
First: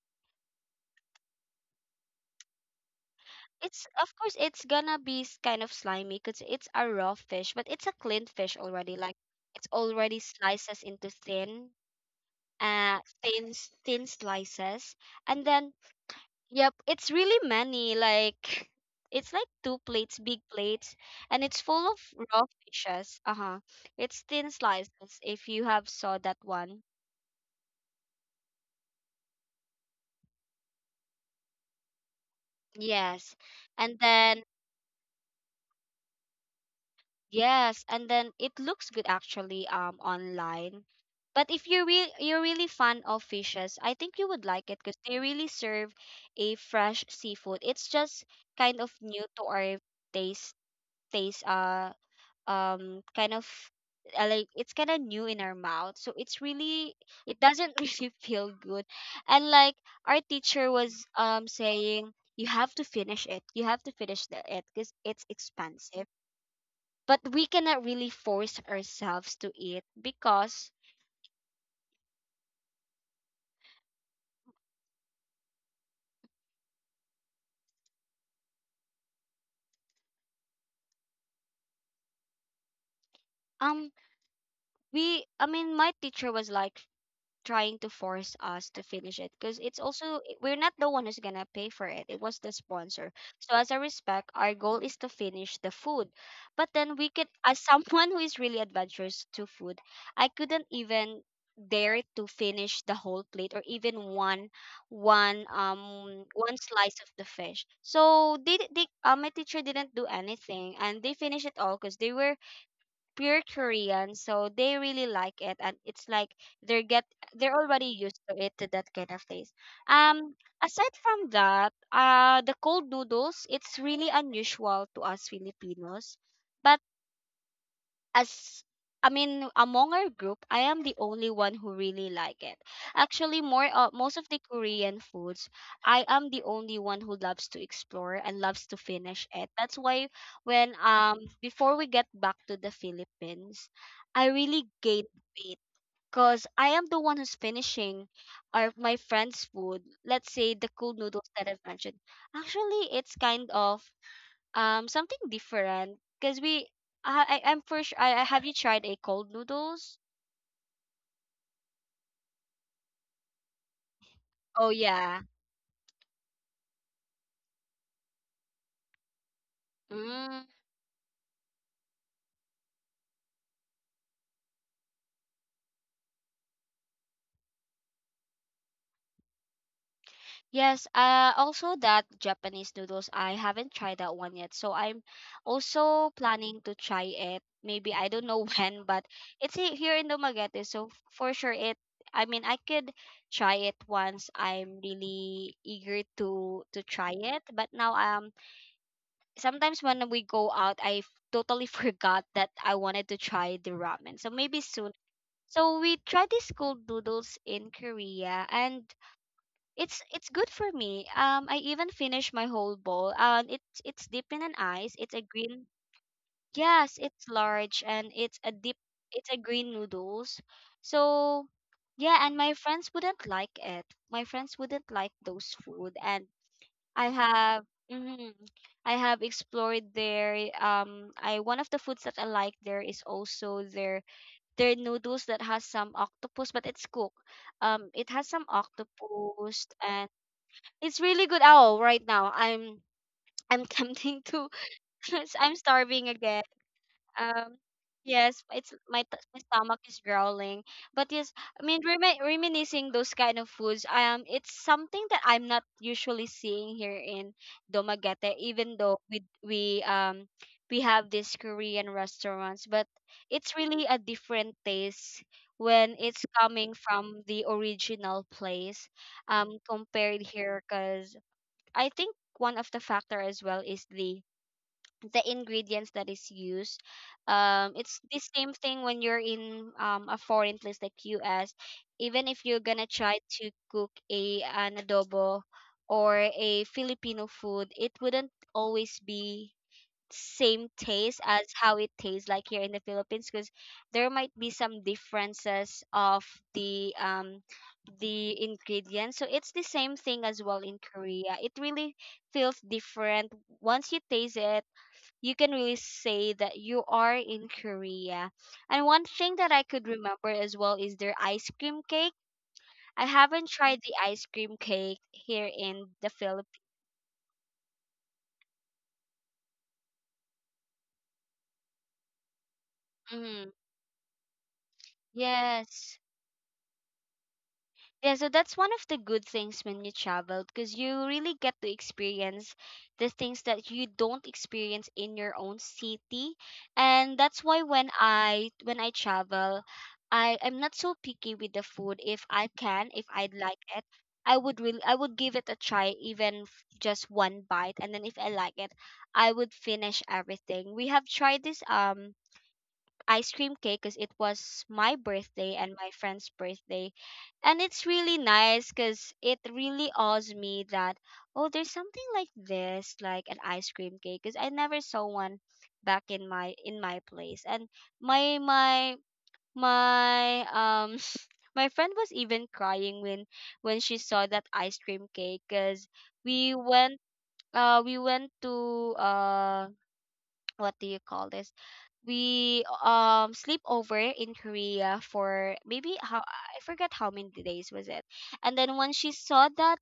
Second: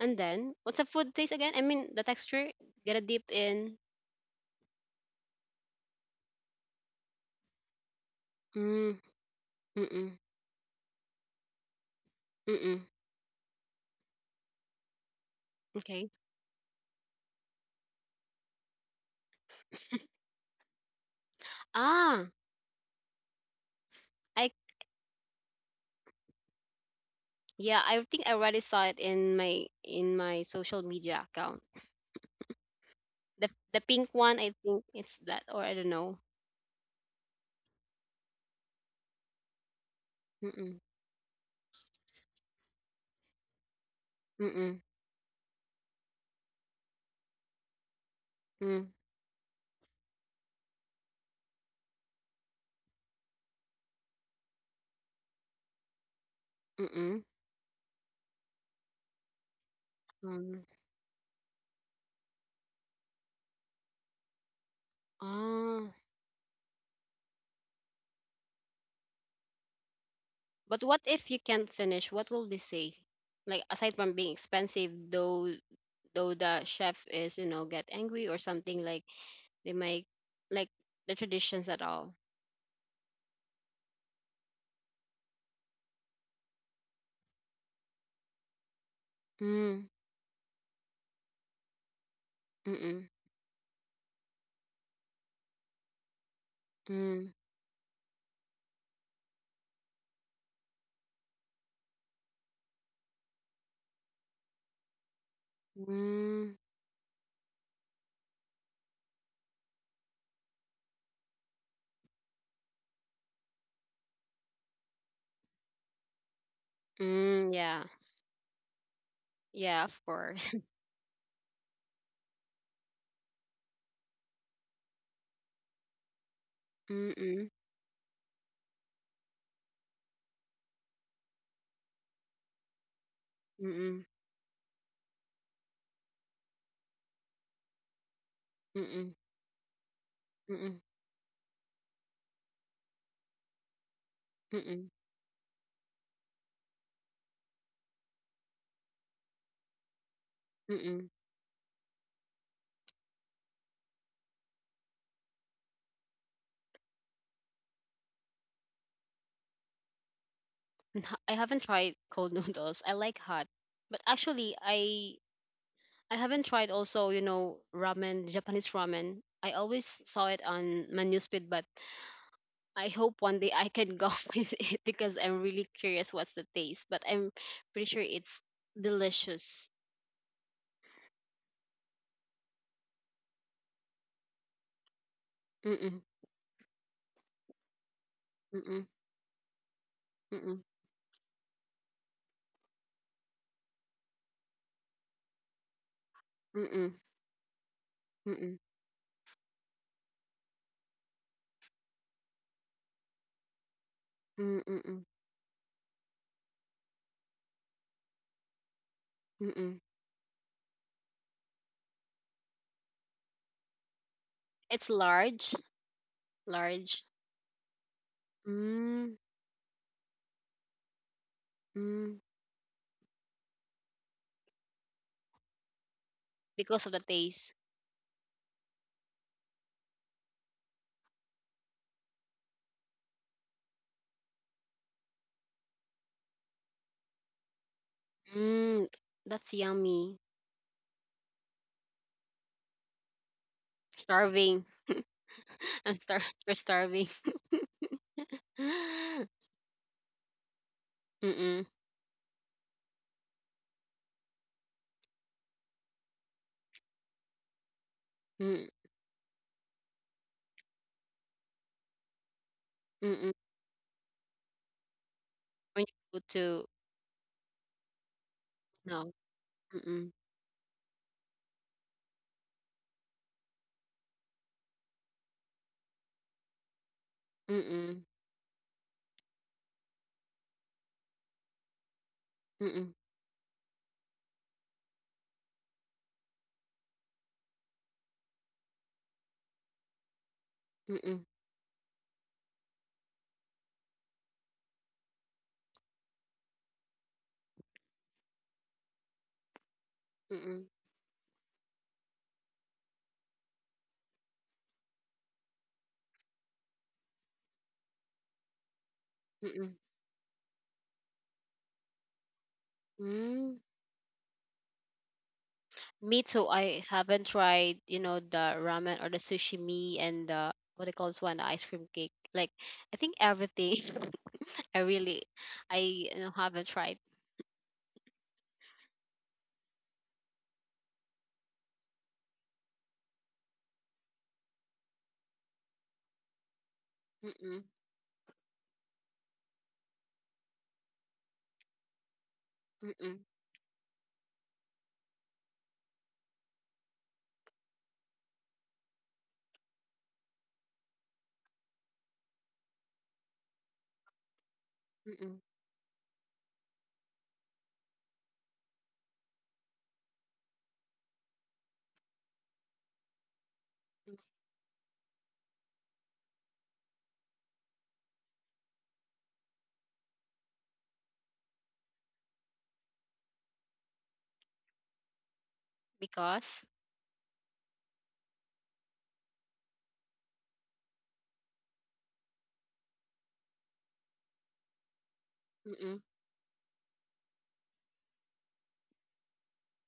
Speaker 2: And then, what's the food taste again? I mean, the texture. Gotta dip in.
Speaker 1: it's of course it's gonna be s- kind of slimy because it's a raw fish, but it's a clean fish
Speaker 2: Mm.
Speaker 1: already. Like it's
Speaker 2: Mm.
Speaker 1: already slices into thin,
Speaker 2: Mm.
Speaker 1: uh, thin s- thin slices, and then
Speaker 2: Okay.
Speaker 1: yep, it's really many. Like [laughs] it's like two plates, big plates, and it's full of
Speaker 2: Ah.
Speaker 1: raw fishes. Uh huh. It's
Speaker 2: I
Speaker 1: thin slices. If you have saw that one,
Speaker 2: yeah. I think I already saw it in my in my social media account.
Speaker 1: yes,
Speaker 2: The the
Speaker 1: and
Speaker 2: pink one.
Speaker 1: then
Speaker 2: I think it's that, or I don't know.
Speaker 1: yes, and then it looks good actually um online. But if you re you're really fan of fishes, I think you would like it
Speaker 2: Mm-mm.
Speaker 1: because they really serve a fresh seafood. It's just kind
Speaker 2: Mm.
Speaker 1: of new to our taste taste uh um kind of uh, like it's kind of new in our mouth. So it's really
Speaker 2: Mm-mm.
Speaker 1: it doesn't [laughs] really feel good. And like our
Speaker 2: Mm.
Speaker 1: teacher was um saying you have to finish it. You have to finish the, it because it's
Speaker 2: Ah.
Speaker 1: expensive, but we cannot really force ourselves to eat because
Speaker 2: But what if you can't finish? What will they say? Like aside from being expensive, though though the chef is, you know, get angry or something like they might like the traditions at all.
Speaker 1: um we I mean, my teacher was like trying to force us to finish it because it's
Speaker 2: Mm.
Speaker 1: also we're not the one who's gonna pay for it, it was the
Speaker 2: Mm-mm.
Speaker 1: sponsor. So as a respect, our goal is to finish the food. But then we could
Speaker 2: Mm.
Speaker 1: as [laughs] someone who is really adventurous to food, I couldn't even dare to finish the whole plate or even one one um
Speaker 2: Mm.
Speaker 1: one slice of the fish. So they, they uh, my teacher didn't do anything, and they finished it all because they were pure Korean, so they really like it. And it's like they're get
Speaker 2: Mm.
Speaker 1: they're
Speaker 2: Yeah.
Speaker 1: already used to it, to that kind of taste.
Speaker 2: Yeah, of
Speaker 1: Um,
Speaker 2: course.
Speaker 1: Aside from that, uh, the cold noodles it's really unusual to us Filipinos, but
Speaker 2: [laughs] Mm-mm.
Speaker 1: as I mean, among our group, I am the only one who really like it. Actually, more uh,
Speaker 2: Mm-mm.
Speaker 1: most of the Korean foods, I am the only one who loves to explore and loves to
Speaker 2: Mm-mm.
Speaker 1: finish it. That's why when
Speaker 2: Mm-mm.
Speaker 1: um before we get back to the Philippines, I really
Speaker 2: Mm-mm.
Speaker 1: gained weight because I am the one who's finishing our my friend's food. Let's say the cool
Speaker 2: Mm-mm.
Speaker 1: noodles that I've mentioned. Actually, it's kind of um something different because we I I- I'm for sure. I, I have you tried a cold noodles?
Speaker 2: [laughs] I haven't tried cold [laughs] noodles. I like hot. But actually
Speaker 1: Oh
Speaker 2: I
Speaker 1: yeah.
Speaker 2: I haven't tried also, you know, ramen, Japanese ramen. I always saw it
Speaker 1: Mm,
Speaker 2: on my newsfeed, but I hope one day I can go [laughs] with it because I'm really curious what's the taste. But I'm pretty sure it's delicious.
Speaker 1: yes. Uh, also that Japanese noodles. I haven't tried that one yet, so I'm
Speaker 2: Mm-mm,
Speaker 1: also planning to try it. Maybe I don't know [laughs] when,
Speaker 2: mm-mm,
Speaker 1: but it's he- here in
Speaker 2: mm-mm,
Speaker 1: Dumaguete, so for sure it. I mean, I could try it once. I'm really eager to to
Speaker 2: mm-mm,
Speaker 1: try it, but now um
Speaker 2: mm-mm,
Speaker 1: sometimes when we go out, I f- totally [laughs] forgot that I wanted to try the ramen. So maybe
Speaker 2: mm-mm,
Speaker 1: soon.
Speaker 2: mm-mm,
Speaker 1: So we tried these cold noodles in Korea, and
Speaker 2: mm-mm.
Speaker 1: it's it's good for me. Um, I even finished my whole bowl. And it's it's deep in an
Speaker 2: It's
Speaker 1: ice. It's a
Speaker 2: large,
Speaker 1: green. Yes,
Speaker 2: large.
Speaker 1: it's large and it's a deep.
Speaker 2: Mm,
Speaker 1: It's a green noodles. So
Speaker 2: mm,
Speaker 1: yeah, and my friends wouldn't like it. My friends wouldn't like those food, and
Speaker 2: because of the
Speaker 1: I
Speaker 2: taste.
Speaker 1: have mhm, I have explored there. Um, I one of the foods that I like there is also their their noodles that has some octopus, but it's cooked. Um, it has some
Speaker 2: Mm, that's
Speaker 1: octopus, and
Speaker 2: yummy.
Speaker 1: it's really good. Oh, right now I'm I'm [laughs] tempting to.
Speaker 2: Starving.
Speaker 1: [laughs] I'm
Speaker 2: [laughs] I'm
Speaker 1: starving
Speaker 2: star-
Speaker 1: again.
Speaker 2: we're starving. [gasps]
Speaker 1: Um,
Speaker 2: [laughs]
Speaker 1: yes, it's my t-
Speaker 2: Mm-mm,
Speaker 1: my stomach is growling. But yes, I
Speaker 2: mm,
Speaker 1: mean remi- reminiscing those kind of foods, um, it's something that I'm not usually seeing here in Dumaguete,
Speaker 2: mm-mm.
Speaker 1: even though we we um we have these Korean restaurants, but it's really a different taste
Speaker 2: When
Speaker 1: when
Speaker 2: you
Speaker 1: it's
Speaker 2: go to,
Speaker 1: coming from the original place
Speaker 2: no.
Speaker 1: um
Speaker 2: Mm-mm.
Speaker 1: compared here, because I think one of the factor as well is the the ingredients that is used. Um, it's
Speaker 2: Mm-mm.
Speaker 1: the same thing when you're in um, a foreign place like U S. Even if you're gonna
Speaker 2: Mm-mm.
Speaker 1: try to cook a an adobo or a Filipino food, it wouldn't always be same taste
Speaker 2: Mm-mm.
Speaker 1: as how it tastes like here in the Philippines, because there might be some differences of the um the ingredients. So it's the same thing as well
Speaker 2: Mm-mm.
Speaker 1: in Korea. It really feels different. Once you taste it, you can really say that you are in Korea. And one thing that I
Speaker 2: Mm-mm.
Speaker 1: could remember as well is their ice cream cake. I haven't
Speaker 2: Mm.
Speaker 1: tried the ice cream cake here in the
Speaker 2: Me
Speaker 1: Philippines.
Speaker 2: too. I haven't tried, you know, the ramen or the sushi me and the what do you call this one, the ice cream cake. Like I think
Speaker 1: Mm,
Speaker 2: everything. [laughs] I really, I
Speaker 1: yes.
Speaker 2: you know, haven't tried.
Speaker 1: Yeah, so that's one of the good things when you travel, because you really get to experience the things that you don't experience in your own city. And that's why
Speaker 2: Mm-mm.
Speaker 1: when I when I travel, I am not so picky with the food. If I can, if
Speaker 2: Mm-mm.
Speaker 1: I'd like it, I would really I would give it a try, even f- just one bite. And then if I like it, I would finish everything. We have tried this um ice cream cake because it was my
Speaker 2: Mm-mm.
Speaker 1: birthday and my friend's birthday. And it's really nice because it really awes me that, oh, there's something like this, like an ice cream cake, because I never saw one back in my in my place. And my my my um [laughs] my friend was even crying when when she saw that ice cream cake, because we
Speaker 2: Because.
Speaker 1: went uh we went to uh what do you call this? We um sleep over in Korea for maybe
Speaker 2: Mm-mm.
Speaker 1: how I forget how many days was it. And then when she saw that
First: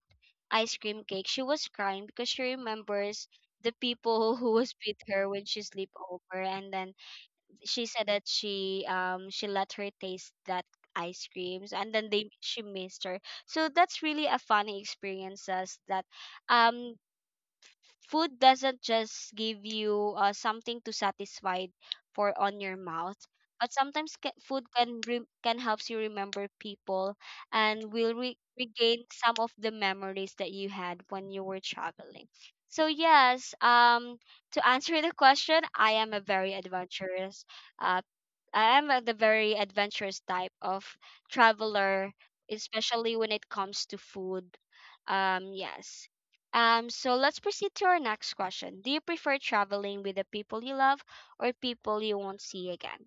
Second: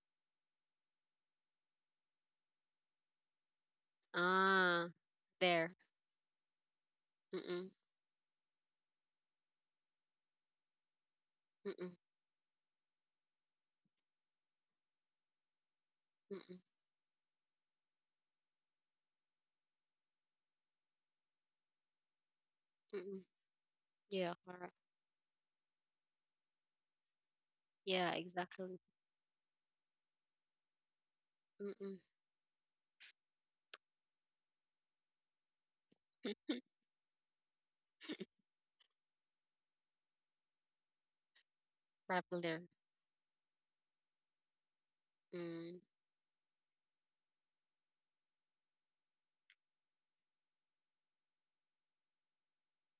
Speaker 1: ice cream cake, she was crying because she remembers the people [laughs] who was
Speaker 2: Ah,
Speaker 1: with her when she
Speaker 2: there.
Speaker 1: sleep over and then
Speaker 2: Mm-mm.
Speaker 1: she said that she um she let her taste that ice creams and
Speaker 2: Mm-mm.
Speaker 1: then they she missed her, so that's really a funny experiences that
Speaker 2: Mm-mm.
Speaker 1: um food doesn't just give you uh, something to satisfy for on your mouth,
Speaker 2: Mm-mm.
Speaker 1: but sometimes ca-
Speaker 2: Yeah.
Speaker 1: food
Speaker 2: Correct.
Speaker 1: can re- can helps you remember people and will
Speaker 2: Yeah.
Speaker 1: re-
Speaker 2: Exactly.
Speaker 1: regain some of the memories that you had when you were
Speaker 2: Mm-mm.
Speaker 1: traveling. So yes, um, to answer the question, I am a very
Speaker 2: [laughs]
Speaker 1: adventurous uh, I am uh, the very adventurous type of traveler,
Speaker 2: Popular.
Speaker 1: especially when it comes to food. Um, yes. Um, so let's proceed to our next question. Do you prefer traveling with the people you love or people you won't see again?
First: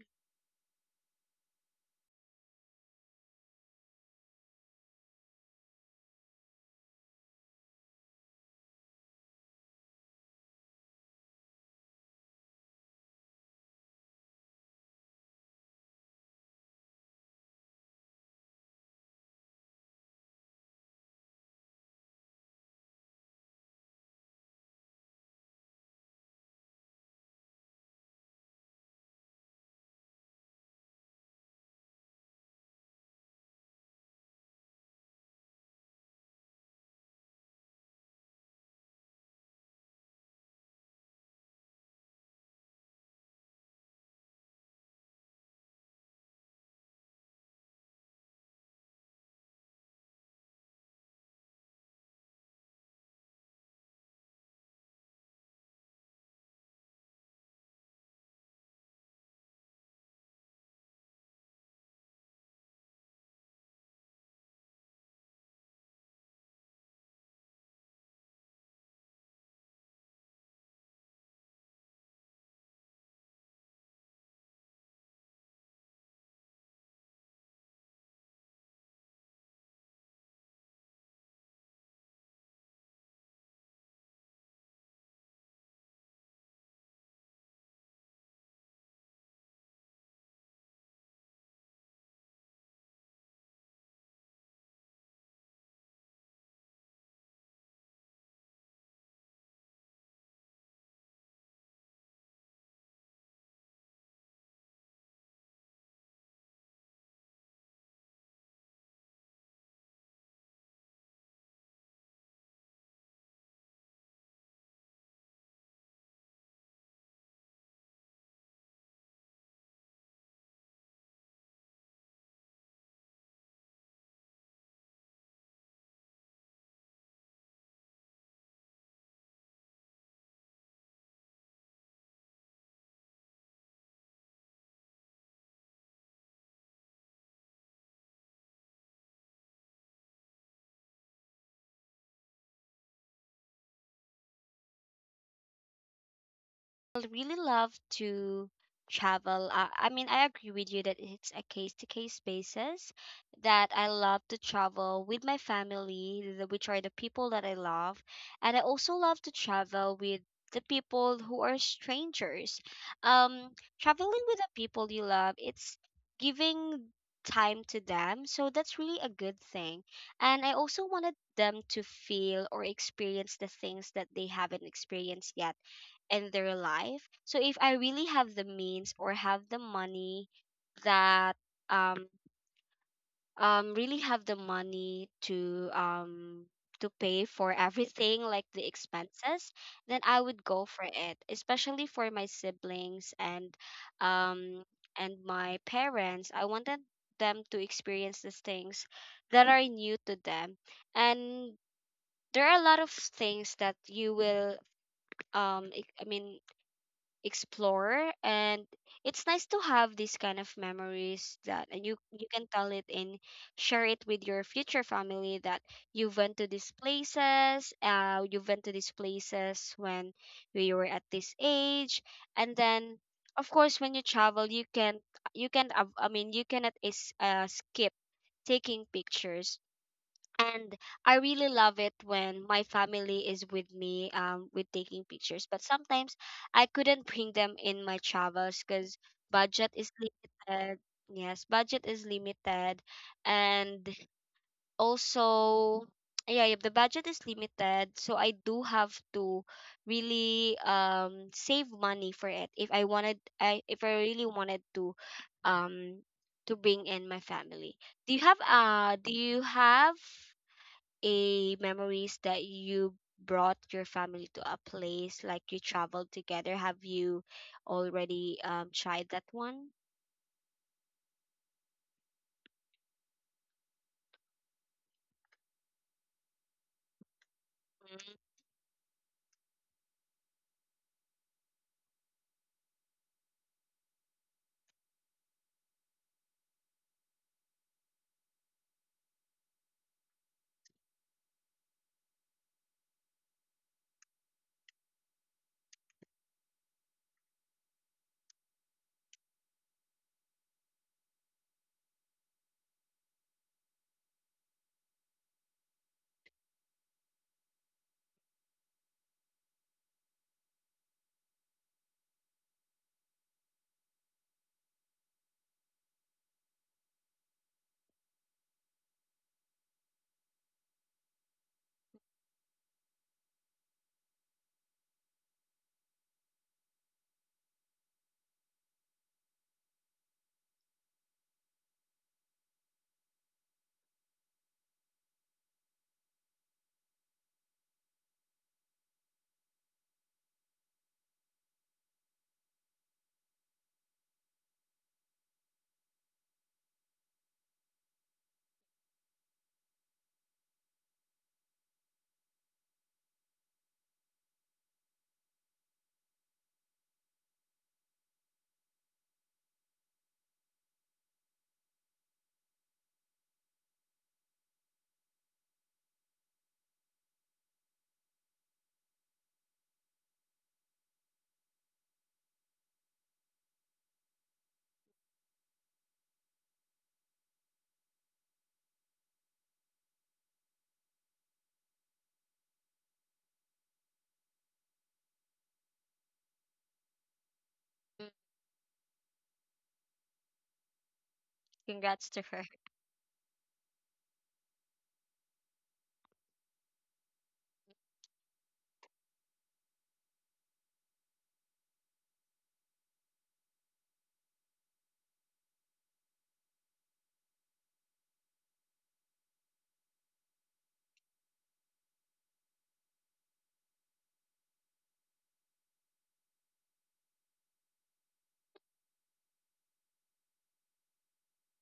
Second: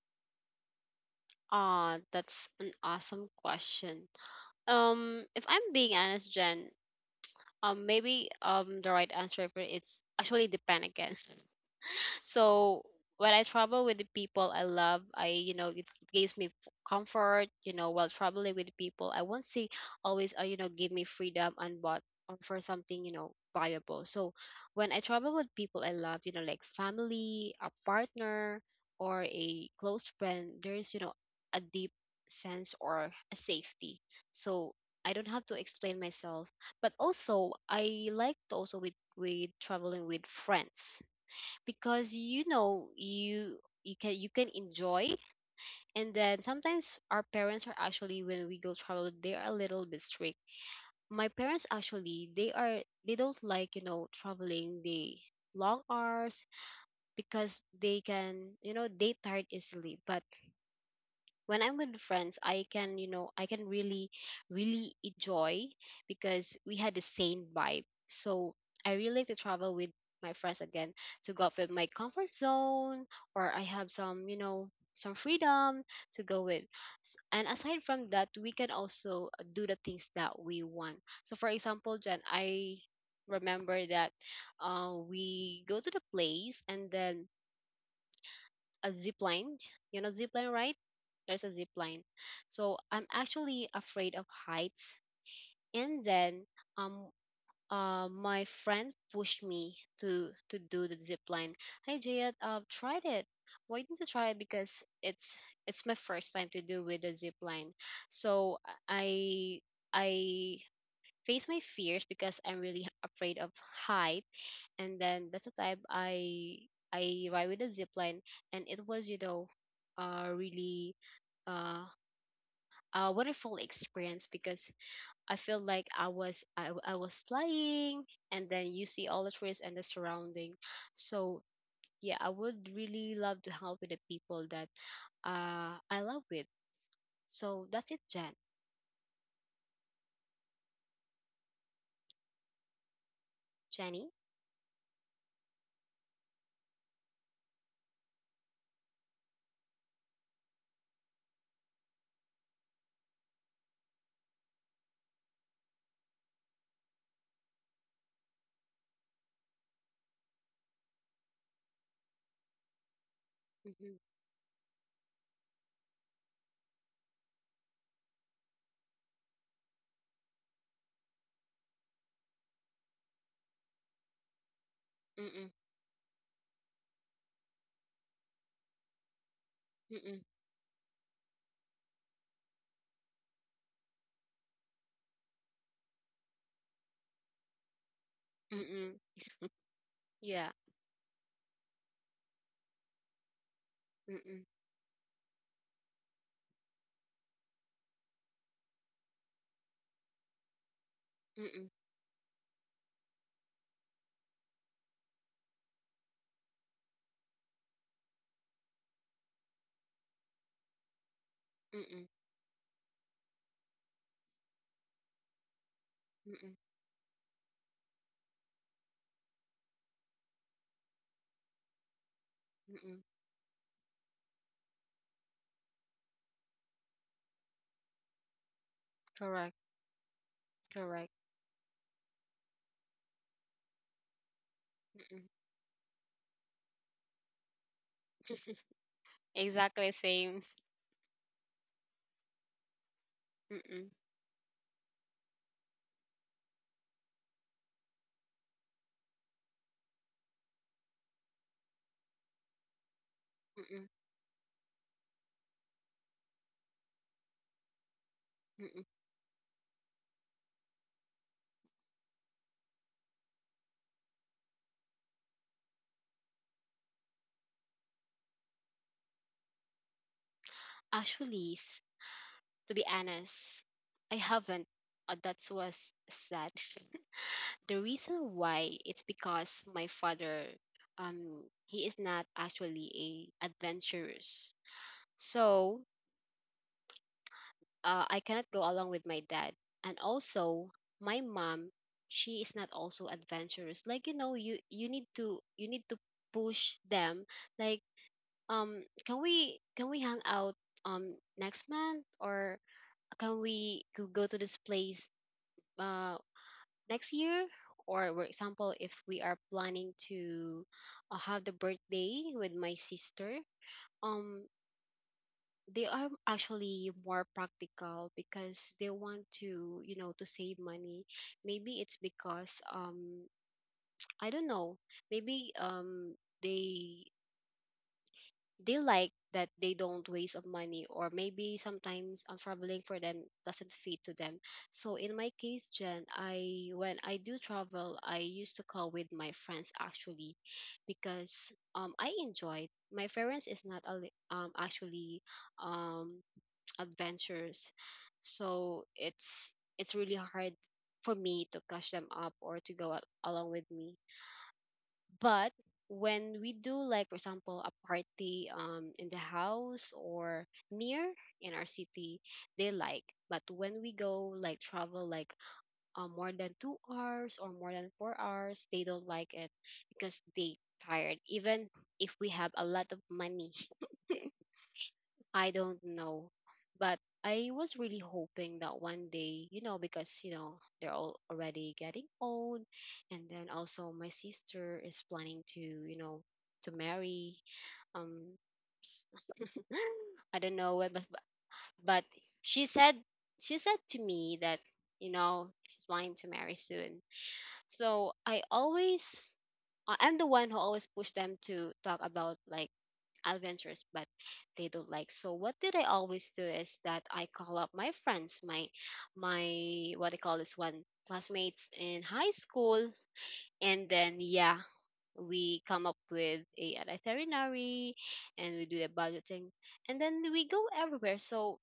Speaker 2: Ah, that's an awesome question. Um, if I'm being honest, Jen, um, maybe um the right answer for it's actually depend again. [laughs] So when I travel with the people I love, I you know it gives me f- comfort. You know, while traveling with people, I won't say always uh, you know give me freedom and what um, for something you know valuable. So when I travel with people I love, you know, like family, a partner, or a close friend, there's you know a deep sense or a safety. So I don't have to explain myself. But also I like to also with with traveling with friends because you know you you can you can enjoy and then sometimes our parents are actually when we go travel they are a little bit strict. My parents actually, they are, they don't like you know traveling the long hours because they can you know they tired easily. But when I'm with friends, I can, you know, I can really, really enjoy because we had the same vibe. So I really like to travel with my friends again, to go out with my comfort zone or I have some, you know, some freedom to go with. S- And aside from that, we can also do the things that we want. So for example, Jen, I remember that uh, we go to the place and then a zip line. You know zip line, right? There's a zip line. So I'm actually afraid of heights. And then um uh my friend pushed me to to do the zip line. Hey Jayat, I've tried it. Why didn't you try it? Because it's it's my first time to do with the zip line. So I I face my fears because I'm really afraid of heights, and then that's the time I I ride with a zip line, and it was you know, uh, really uh, a wonderful experience because I feel like I was I, w- I was flying, and then you see all the trees and the surrounding. So yeah, I would really love to help with the people that uh, I love with. So that's it, Jen. Jenny.
Speaker 1: I really love to travel. Uh, I mean, I agree with you that it's a case to case basis, that I love to travel with my family, the- which are the people that I love. And I also love to travel with the people who are strangers. Um,
Speaker 2: Mm-mm,
Speaker 1: traveling with the people you love, it's giving time to them. So that's really a good thing. And I also wanted them to feel or experience the things that they haven't experienced
Speaker 2: mm-mm,
Speaker 1: yet and their life. So if I really have the means or have the
Speaker 2: mm-mm,
Speaker 1: money, that um um really have the money to um to pay for everything like the
Speaker 2: mm-mm.
Speaker 1: expenses, then I would
Speaker 2: Yeah.
Speaker 1: go for it, especially for my siblings and
Speaker 2: Mm-mm,
Speaker 1: um and my parents. I wanted them to experience these things that are new to them. And
Speaker 2: mm-mm,
Speaker 1: there are a lot of things that you will um ex- I mean explore, and it's nice to have these kind of memories that, and you
Speaker 2: mm-mm,
Speaker 1: you can tell it and share it with your future family, that you went to
Speaker 2: mm-mm,
Speaker 1: these places uh you went to these places when we were at this age. And then
Speaker 2: mm-mm.
Speaker 1: of course when you travel you can you can I mean you cannot is uh, skip taking
Speaker 2: Correct.
Speaker 1: pictures, and
Speaker 2: Correct.
Speaker 1: I really love it when my family is with me, um, with taking pictures. But sometimes I couldn't bring them in my travels because budget
Speaker 2: Exactly
Speaker 1: is
Speaker 2: same.
Speaker 1: limited. Yes, budget is limited, and
Speaker 2: Mm-mm,
Speaker 1: also [tsk] yeah, if the budget is limited, so I do have to really um save money for it if I wanted I
Speaker 2: mm-mm,
Speaker 1: if I really wanted to um to bring in my family. Do you have
Speaker 2: mm-mm.
Speaker 1: uh do you have a memories that you brought your family to a place, like you traveled together, have you already um tried that one?
Speaker 2: Actually, s- to be honest, I haven't. Uh, that was sad. [laughs] The reason why it's because my father, um, he is not actually a adventurous, so uh, I cannot go along with my dad. And also, my mom, she is not also adventurous. Like, you know, you you need to you need to push them, like, um can we can we hang out um next month, or can we go go to this place uh next year? Or for example, if we are planning to uh, have the birthday with my sister, um they are actually more practical because they want to, you know to save money. Maybe it's because um I don't know, maybe um they they like that, they don't waste of money, or maybe sometimes, um, traveling for them doesn't fit to them. So in my case, Jen, I when I do travel, I used to call with my friends, actually, because um I enjoy. My parents is not al- um actually um [tsk] adventures, so it's it's really hard for me to catch them up or to go a- along with me. But when we do, like, for example, a party um in the house or near in our city, they like. But when we go, like, travel like uh, more than two hours or more than four hours, they don't like it because they tired. Even if we have a lot of money, I don't know. But I was really hoping that one day, you know, because, you know, they're all already getting old. And then also my sister is planning to, you know, to marry.
Speaker 1: Mm,
Speaker 2: Um, [gasps] I don't know what, but, but
Speaker 1: congrats to her.
Speaker 2: she said, she said to me that, you know, she's planning to marry soon. So, I always, I- I'm the one who always push them to talk about, like, adventurous, but they don't like. So what did I always do is that I call up my friends, my my what I call this one, classmates in high school, and then yeah, we come up with a an itinerary, and we do a budgeting, and then we go everywhere. So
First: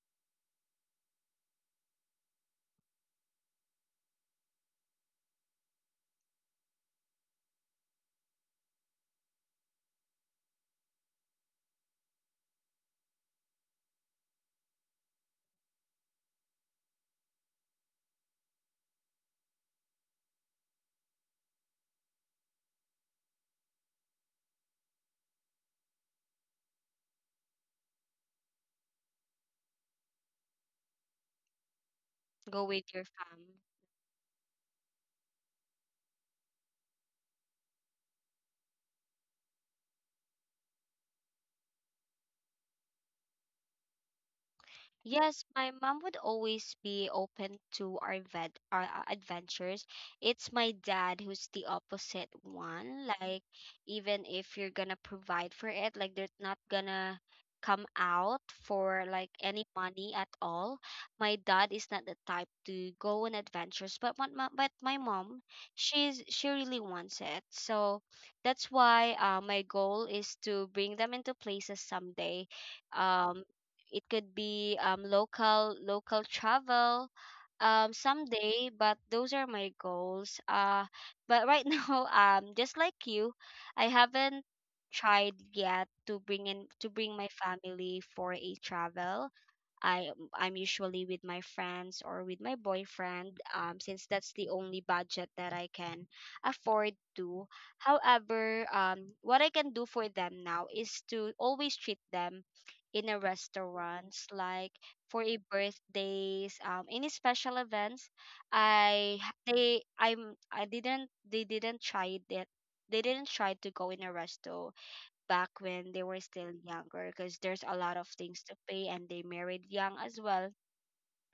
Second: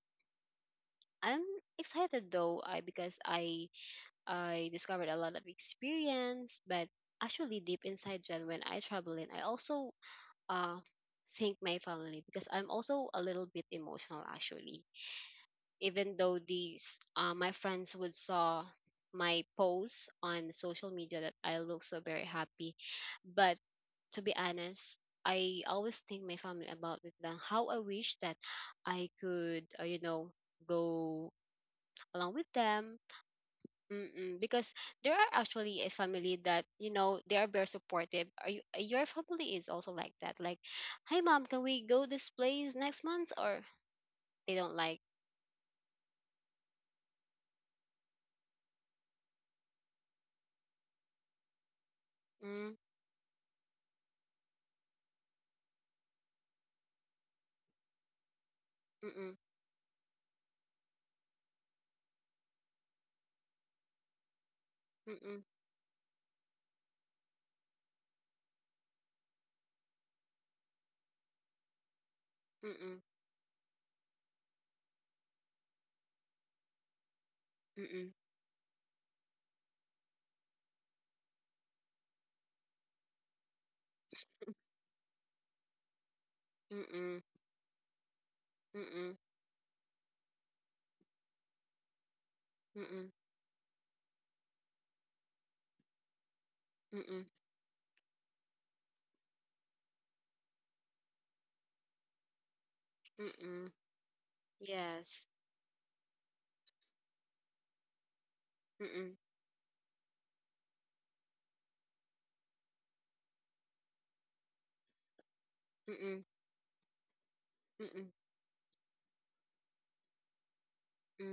Speaker 2: I'm excited, though I because I I discovered a lot of experience. But actually, deep inside, Jen, when I travel in, I also uh thank my family because I'm also a little bit emotional, actually. Even though these uh, my friends would saw my posts on social media that I look so very happy, but to be honest, I always think my family about it. Then how I wish that I could uh, you know go along with
Speaker 1: Go with
Speaker 2: them.
Speaker 1: your fam.
Speaker 2: Mm-mm, because there are actually a family that, you know they are very supportive. Are you, uh, your family is also like that? Like, hey mom, can we go this place next month? Or they don't like.
Speaker 1: Yes, my mom would always be open to our vet, our uh, adventures. It's my dad who's the opposite
Speaker 2: Mm,
Speaker 1: one. Like, even if you're gonna provide for it, like they're not gonna come out for like
Speaker 2: mm-mm,
Speaker 1: any money at all. My dad is not the type to go on adventures, but my, my but my
Speaker 2: mm-mm,
Speaker 1: mom, she's she really wants it. So that's why uh, my goal is to bring them into places someday.
Speaker 2: mm-mm,
Speaker 1: Um, it could be um, local local travel um
Speaker 2: mm-mm,
Speaker 1: someday, but those are my goals uh but right [laughs] now um just like you, I haven't tried yet to bring in to bring
Speaker 2: mm-mm,
Speaker 1: my family for a travel. I um, I'm usually with my friends or with my
Speaker 2: mm-mm, mm-mm,
Speaker 1: boyfriend, um, since that's the only budget that I can afford
Speaker 2: mm-mm,
Speaker 1: to. However, um, what I can do for them now is to always treat them in a
Speaker 2: mm-mm.
Speaker 1: restaurants, like for
Speaker 2: Yes.
Speaker 1: a birthdays, um any special events.
Speaker 2: Mm-mm,
Speaker 1: I they i'm i didn't, they didn't try it, they didn't try to go in a resto back when they were
Speaker 2: mm-mm,
Speaker 1: still younger because there's a lot of
Speaker 2: mm-mm,
Speaker 1: things to pay, and they married young as well.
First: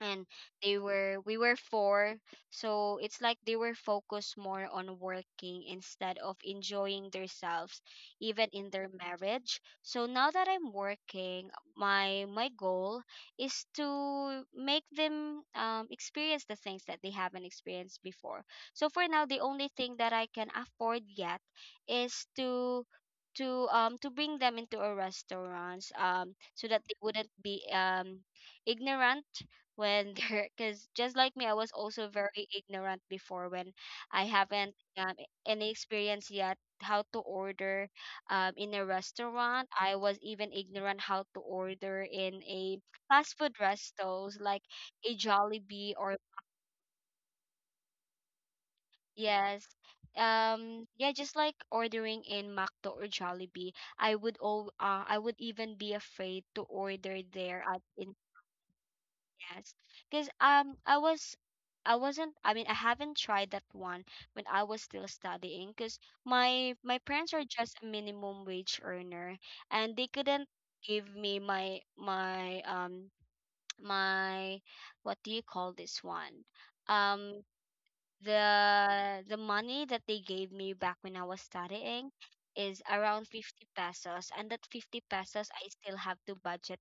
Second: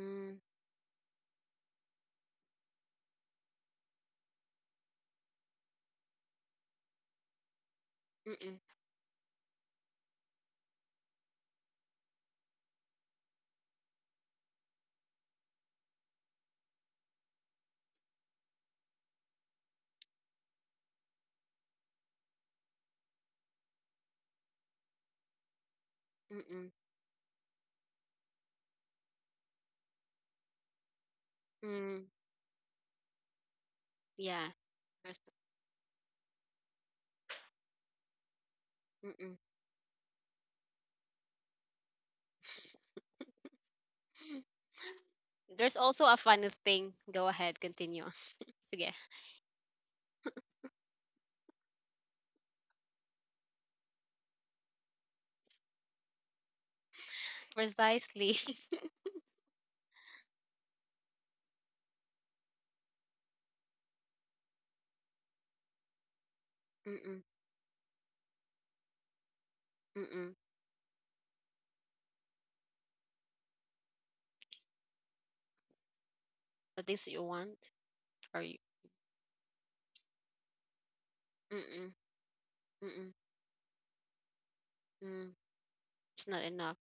Speaker 1: And they were, we were four, so it's like they were focused more on working instead of enjoying themselves even
Speaker 2: mm-mm,
Speaker 1: in their marriage. So now that I'm working, my my goal is to make them um, experience the things that they haven't experienced before. So for now, the only thing that I can afford yet is to to um to bring them into a restaurant, um so
Speaker 2: mm-mm,
Speaker 1: that they wouldn't be um ignorant when, [laughs] because just like me, I was also
Speaker 2: mm.
Speaker 1: very ignorant before when I
Speaker 2: Yeah.
Speaker 1: haven't um,
Speaker 2: there's-
Speaker 1: any experience yet how to order, um, in a
Speaker 2: Mm-mm.
Speaker 1: restaurant. I was even ignorant how to order in a fast food restos like a
Speaker 2: [laughs] There's
Speaker 1: Jollibee
Speaker 2: also
Speaker 1: or
Speaker 2: a funny thing. Go ahead, continue. [laughs] Sige.
Speaker 1: yes um yeah, just like ordering in Macdo or Jollibee. I would all uh, I would even be afraid to order there at in.
Speaker 2: Precisely. [laughs]
Speaker 1: Yes, because um, I was, I wasn't. I mean, I haven't tried that one when I was still studying. Because my my
Speaker 2: Mm-mm,
Speaker 1: parents are just a minimum wage earner, and they
Speaker 2: mm-mm.
Speaker 1: couldn't give me my my um [tsk] my what do you call this one,
Speaker 2: The things that you
Speaker 1: um
Speaker 2: want are you.
Speaker 1: the the money that they gave me back when I was
Speaker 2: Mm-mm,
Speaker 1: studying is
Speaker 2: mm-mm,
Speaker 1: around fifty pesos, and that fifty
Speaker 2: mm.
Speaker 1: pesos I still have
Speaker 2: It's
Speaker 1: to
Speaker 2: not enough.
Speaker 1: budget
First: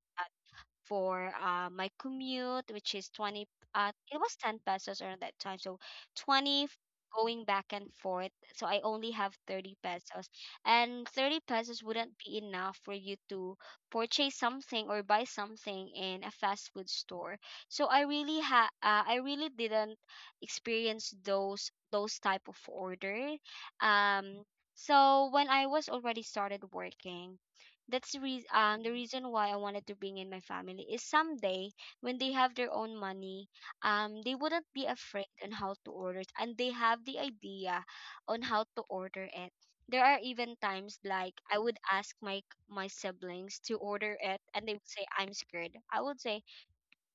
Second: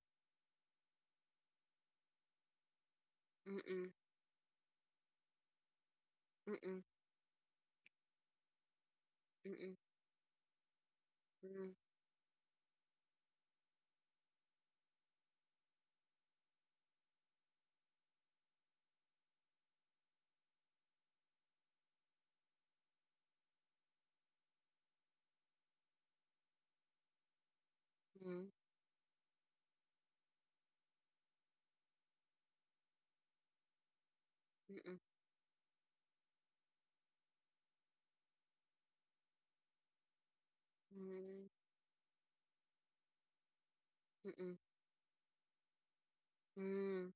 Speaker 1: for uh, my commute, which is twenty,
Speaker 2: Mm-mm,
Speaker 1: uh, it was ten pesos around that time. So twenty f-
Speaker 2: mm-mm,
Speaker 1: going back and forth. So I only have
Speaker 2: mm-mm,
Speaker 1: thirty pesos. And thirty
Speaker 2: mm-mm,
Speaker 1: pesos wouldn't be enough for you to purchase something or buy something in a fast food store. So I really ha uh, I really didn't experience those those type of order. Um, so when I was already started working, that's the
Speaker 2: mm-mm,
Speaker 1: reason um the reason why I wanted to bring in my family is someday when they have their own money, um they wouldn't be
Speaker 2: mm-mm,
Speaker 1: afraid on how to order it, and they have the idea on how to order it. There are even times like I would ask my my siblings to order it,
Speaker 2: mm-mm,
Speaker 1: and they would say I'm scared. I would say
Speaker 2: mm-mm,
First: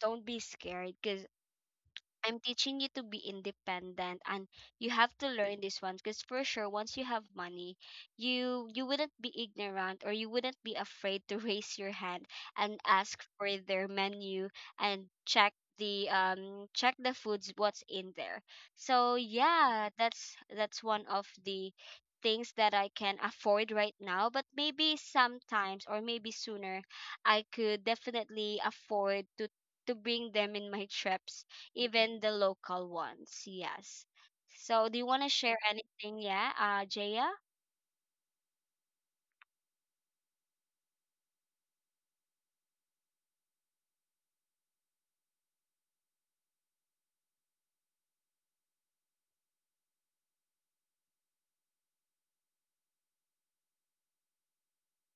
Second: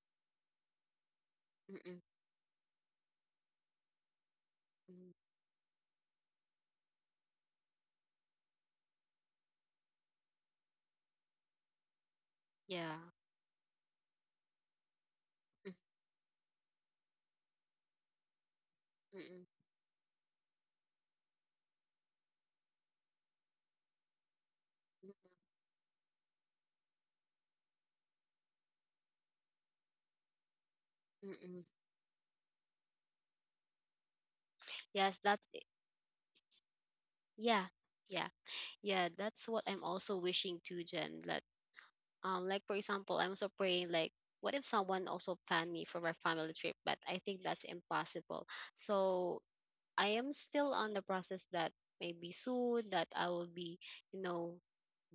Speaker 1: don't be scared because
Speaker 2: mm-mm,
Speaker 1: I'm teaching you to be independent, and you
Speaker 2: mm-mm.
Speaker 1: have to learn this one, because for sure once you have money, you you wouldn't be ignorant or you wouldn't be afraid to [laughs] raise your hand and
Speaker 2: Yeah.
Speaker 1: ask for their menu and check
Speaker 2: Mm,
Speaker 1: the um check the foods what's in there. So
Speaker 2: mm-mm,
Speaker 1: yeah, that's that's one of the things that I can afford right now, but maybe
Speaker 2: mm-mm.
Speaker 1: sometimes or maybe sooner I could definitely afford to to bring them in my
Speaker 2: Mm
Speaker 1: trips,
Speaker 2: mm-mm.
Speaker 1: even the local ones. Yes. So, do you
Speaker 2: Yes,
Speaker 1: want to
Speaker 2: that's
Speaker 1: share
Speaker 2: it.
Speaker 1: anything? Yeah, uh, Jaya?
Speaker 2: Yeah, yeah, yeah. That's what I'm also wishing to, Jen. That um, like for example, I'm also praying, like, what if someone also planned me for my family trip? But I think that's impossible. So I am still on the process that maybe soon that I will be, you know,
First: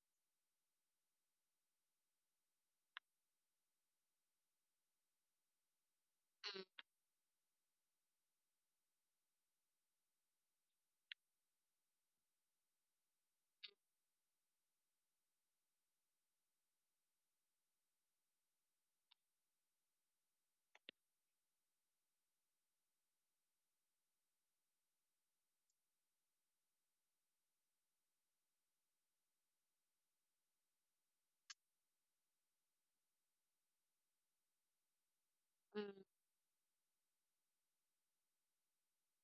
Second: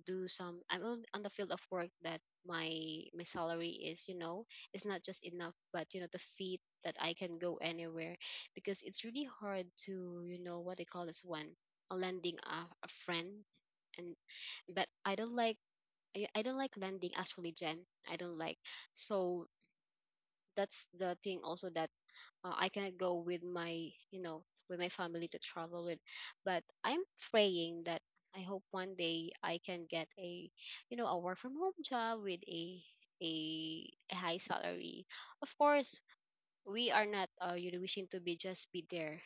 Speaker 2: do some I'm on, on, the field of work that my my salary is, you know, it's not just enough, but you know, the feet that I can go anywhere because it's really hard to, you know, what they call this one, a lending a, a friend. And but I don't like, I, I don't like lending, actually, Jen. I don't like. So that's the thing also that uh, I cannot go with my, you know, with my family to travel with. But I'm praying that I hope one day I can get a, you know, a work from home job with a a, a high salary. Of
Speaker 1: Mm.
Speaker 2: course, we are not, uh, you know, wishing to be just be there,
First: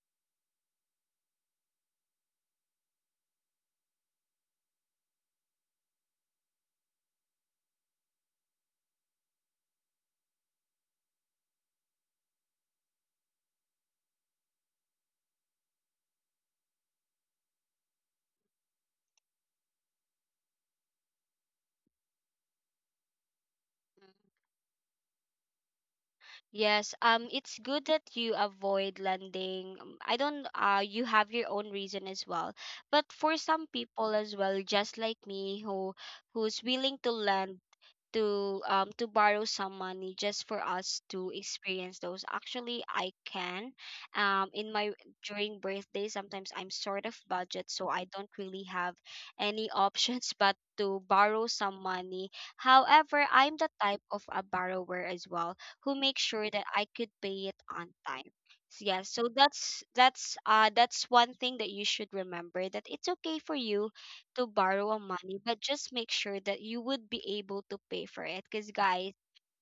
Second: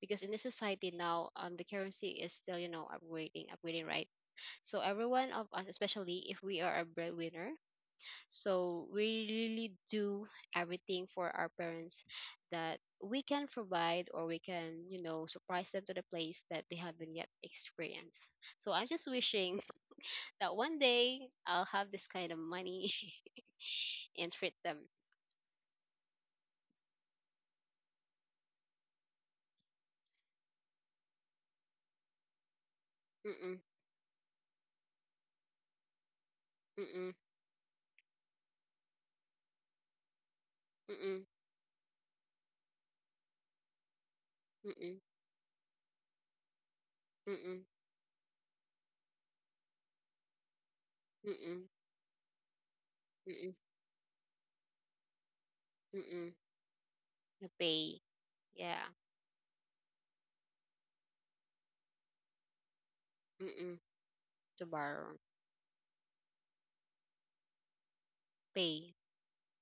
Speaker 2: because in this society now, um, the currency is still, you know, upgrading, upgrading, right? So every one of us, especially if we are a breadwinner, so we really do everything for our parents, that we can provide, or we can, you know, surprise them to the place that they haven't yet experienced. So I'm just wishing [laughs] that one day I'll have this kind of money [laughs] and treat them.
Speaker 1: Yes, um, it's good that you avoid lending. Um, I don't, uh, You have your own reason as well. But for
Speaker 2: Mm-mm,
Speaker 1: some people as well, just like me, who who's willing to
Speaker 2: mm-mm,
Speaker 1: lend to um to borrow some money just for us
Speaker 2: mm-mm,
Speaker 1: to experience those, actually I can um in my
Speaker 2: mm-mm,
Speaker 1: during birthday sometimes I'm sort of
Speaker 2: mm-mm,
Speaker 1: budget, so I don't really have any options [laughs] but to borrow
Speaker 2: mm-mm,
Speaker 1: some money. However,
Speaker 2: mm-mm,
Speaker 1: I'm the type of a borrower as well who makes
Speaker 2: mm-mm.
Speaker 1: sure that I could
Speaker 2: To
Speaker 1: pay it on
Speaker 2: pay.
Speaker 1: time. S-
Speaker 2: Yeah.
Speaker 1: yeah, so that's that's uh that's one thing that you should remember, that it's okay for
Speaker 2: Mm-mm.
Speaker 1: you to
Speaker 2: To
Speaker 1: borrow a
Speaker 2: borrow.
Speaker 1: money, but just make sure that you would be able to pay for it. Because,
Speaker 2: Pay
Speaker 1: guys,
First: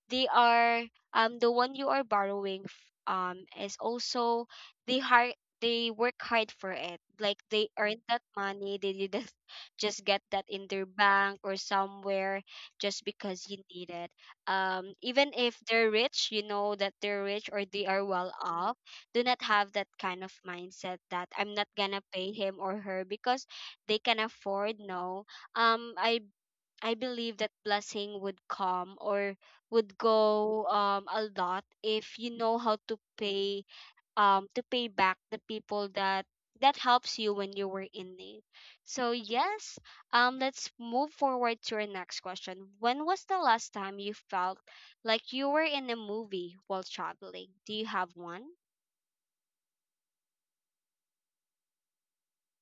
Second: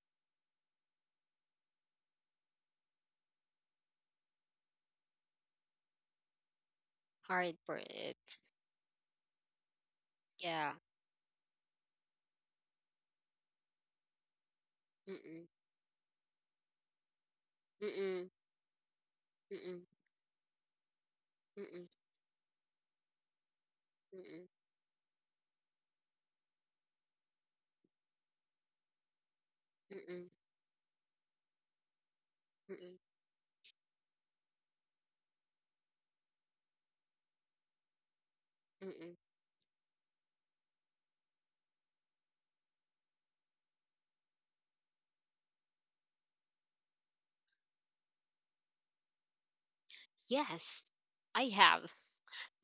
Speaker 1: they are, um the one you are borrowing f- um is also, they hard, they work hard for it, like
Speaker 2: hard
Speaker 1: they
Speaker 2: for
Speaker 1: earned that
Speaker 2: it.
Speaker 1: money, they didn't [laughs] just get that in
Speaker 2: Yeah.
Speaker 1: their bank or somewhere just because you need it. Um even
Speaker 2: Mm-mm,
Speaker 1: if they're rich, you know that they're rich or they are
Speaker 2: mm-mm,
Speaker 1: well off, do not have
Speaker 2: mm-mm,
Speaker 1: that kind of mindset that I'm not
Speaker 2: mm-mm,
Speaker 1: gonna pay him or her because they can
Speaker 2: mm-mm.
Speaker 1: afford. No, um i I believe that blessing would come or would
Speaker 2: Mm-mm,
Speaker 1: go um a lot if you know how
Speaker 2: mm-mm,
Speaker 1: to pay um to pay back the people that that helps you when you were in need.
Speaker 2: mm-mm.
Speaker 1: So yes, um let's move forward to our next question. When was the last time you felt like you were in a movie while traveling? Do you have one?
Speaker 2: Yes, I have,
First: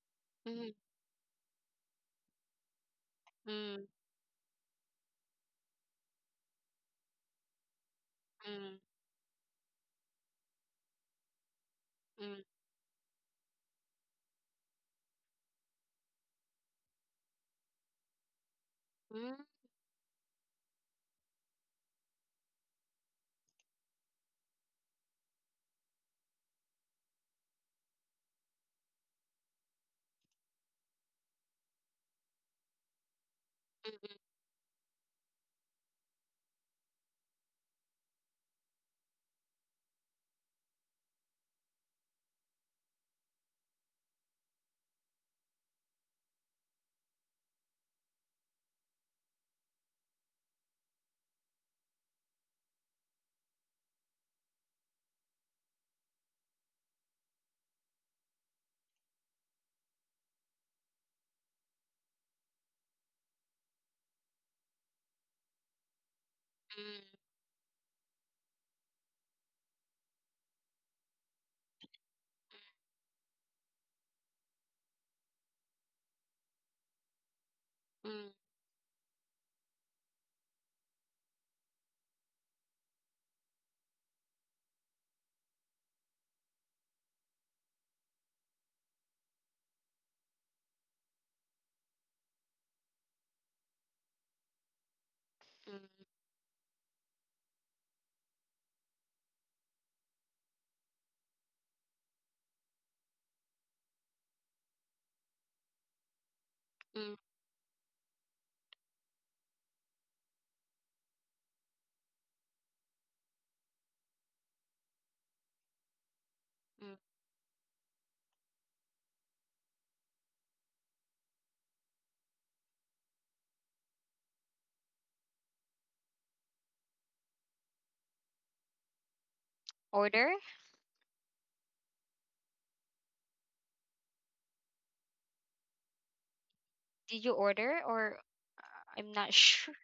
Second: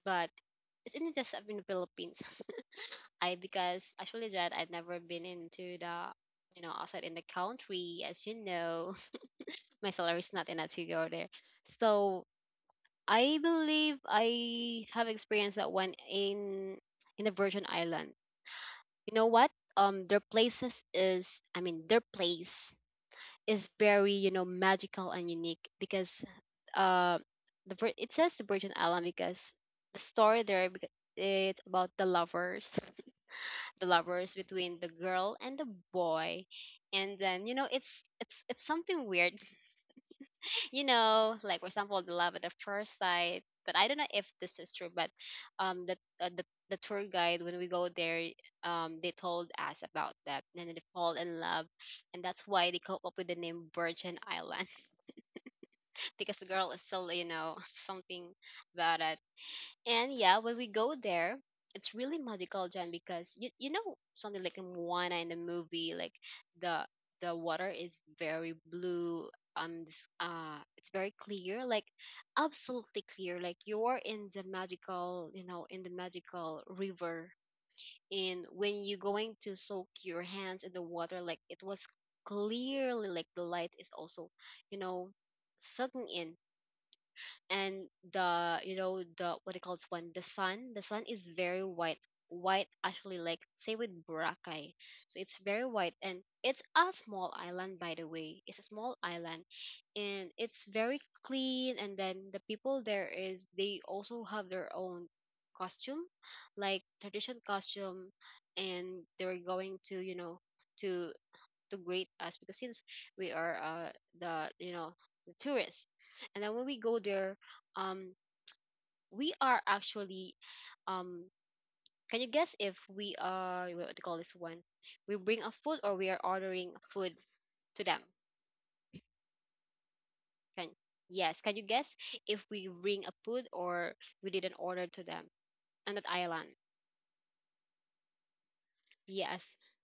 Speaker 2: but
Speaker 1: Mm,
Speaker 2: it's in just in the Philippines. [laughs] I
Speaker 1: mm,
Speaker 2: because actually that I've never been into the, you know outside in the country. As you
Speaker 1: mm,
Speaker 2: know, [laughs] my salary is not enough to go there. So
Speaker 1: mm,
Speaker 2: I believe I have experienced that one in in the Virgin Island. You know
Speaker 1: mm, mm,
Speaker 2: what? Um, their places is, I mean, their place is very, you know magical and unique because uh the vir- it says the Virgin Island, because the story there, beca- it's about the lovers, [laughs] the
Speaker 1: mm,
Speaker 2: lovers between the girl and the boy. And then, you know it's it's it's something weird. [laughs] You know like, for example, the love at the first sight. But I don't know if this is true, but um the uh, the the tour guide, when we go there, um they told us about that, and then they fall in love, and that's why they come up with the name Virgin Island, because the girl is still, you know, [laughs] something about it. And yeah, when we go there, it's really magical, Jen, because you you know something like in Moana in the movie, like the the water is very blue. Um, this, uh, it's very clear, like, absolutely clear. Like you're in the magical, you know, in the magical river.
Speaker 1: mm,
Speaker 2: And when you're going to soak your hands in the water, like it was clearly, like the light is also, you know, sucking in, and the you know the what it calls one, the sun the sun is very white, white, actually, like, say with boracay. So it's very white,
Speaker 1: mm,
Speaker 2: and it's a small island, by the way, it's a small island, and it's very clean. And then the people there is, they also have their own costume, like
Speaker 1: mm,
Speaker 2: tradition costume, and they're going to, you know to to greet us, because since we are, uh, the, you know the tourists. And then when we
Speaker 1: mm.
Speaker 2: go there, um, we are actually, um, can you guess if we are, what do you call this one, we bring a food or we are ordering food to them?
Speaker 1: Order?
Speaker 2: Can Yes, can you guess if we bring a food or we didn't order to them on that island?
Speaker 1: Did you order or I'm not [laughs]
Speaker 2: Yes,
Speaker 1: sure.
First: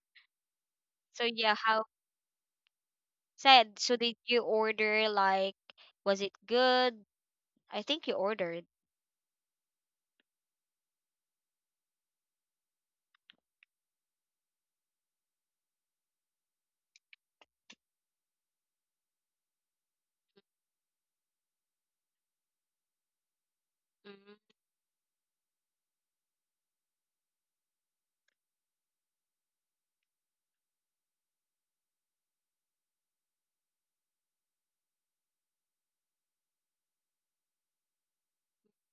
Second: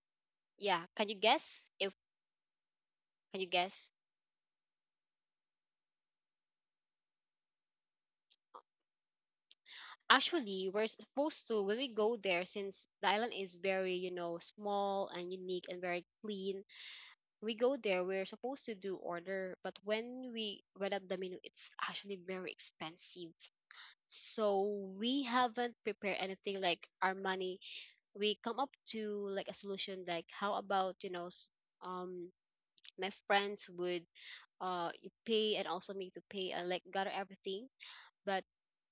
Speaker 2: yeah. Can you
Speaker 1: So yeah,
Speaker 2: guess
Speaker 1: how
Speaker 2: if can you
Speaker 1: sad.
Speaker 2: guess?
Speaker 1: So did you order, like, was it good? I think you ordered.
Speaker 2: Actually, we're supposed to, when we go there, since the island is very, you know, small and unique and very clean. We go there, we're supposed to do order, but when we read up the menu, it's actually very expensive.
Speaker 1: Mm.
Speaker 2: So we haven't prepared anything like our money. We come up to like a solution, like how about, you know, s- um my friends would, uh you pay and also me to pay and like gather everything. But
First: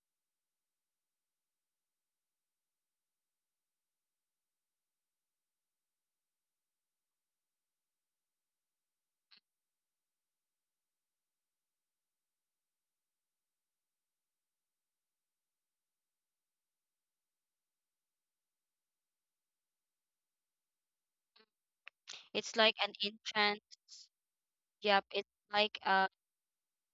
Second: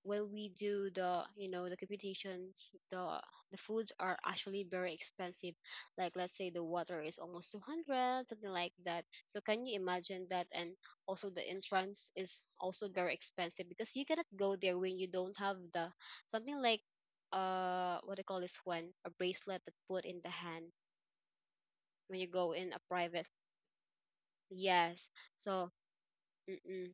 Speaker 2: when we do, the you know the computations, the the foods are actually very expensive. Like, let's say the water is almost two hundred, something like that, so can you imagine that? And also the entrance is also very expensive, because you cannot go there when you don't have the, something like, uh what they call this one, a bracelet, that put in the hand when you go
Speaker 1: It's
Speaker 2: in
Speaker 1: like
Speaker 2: a
Speaker 1: an
Speaker 2: private.
Speaker 1: entrance. Yep,
Speaker 2: Yes.
Speaker 1: it's
Speaker 2: So
Speaker 1: like uh
Speaker 2: mm-mm.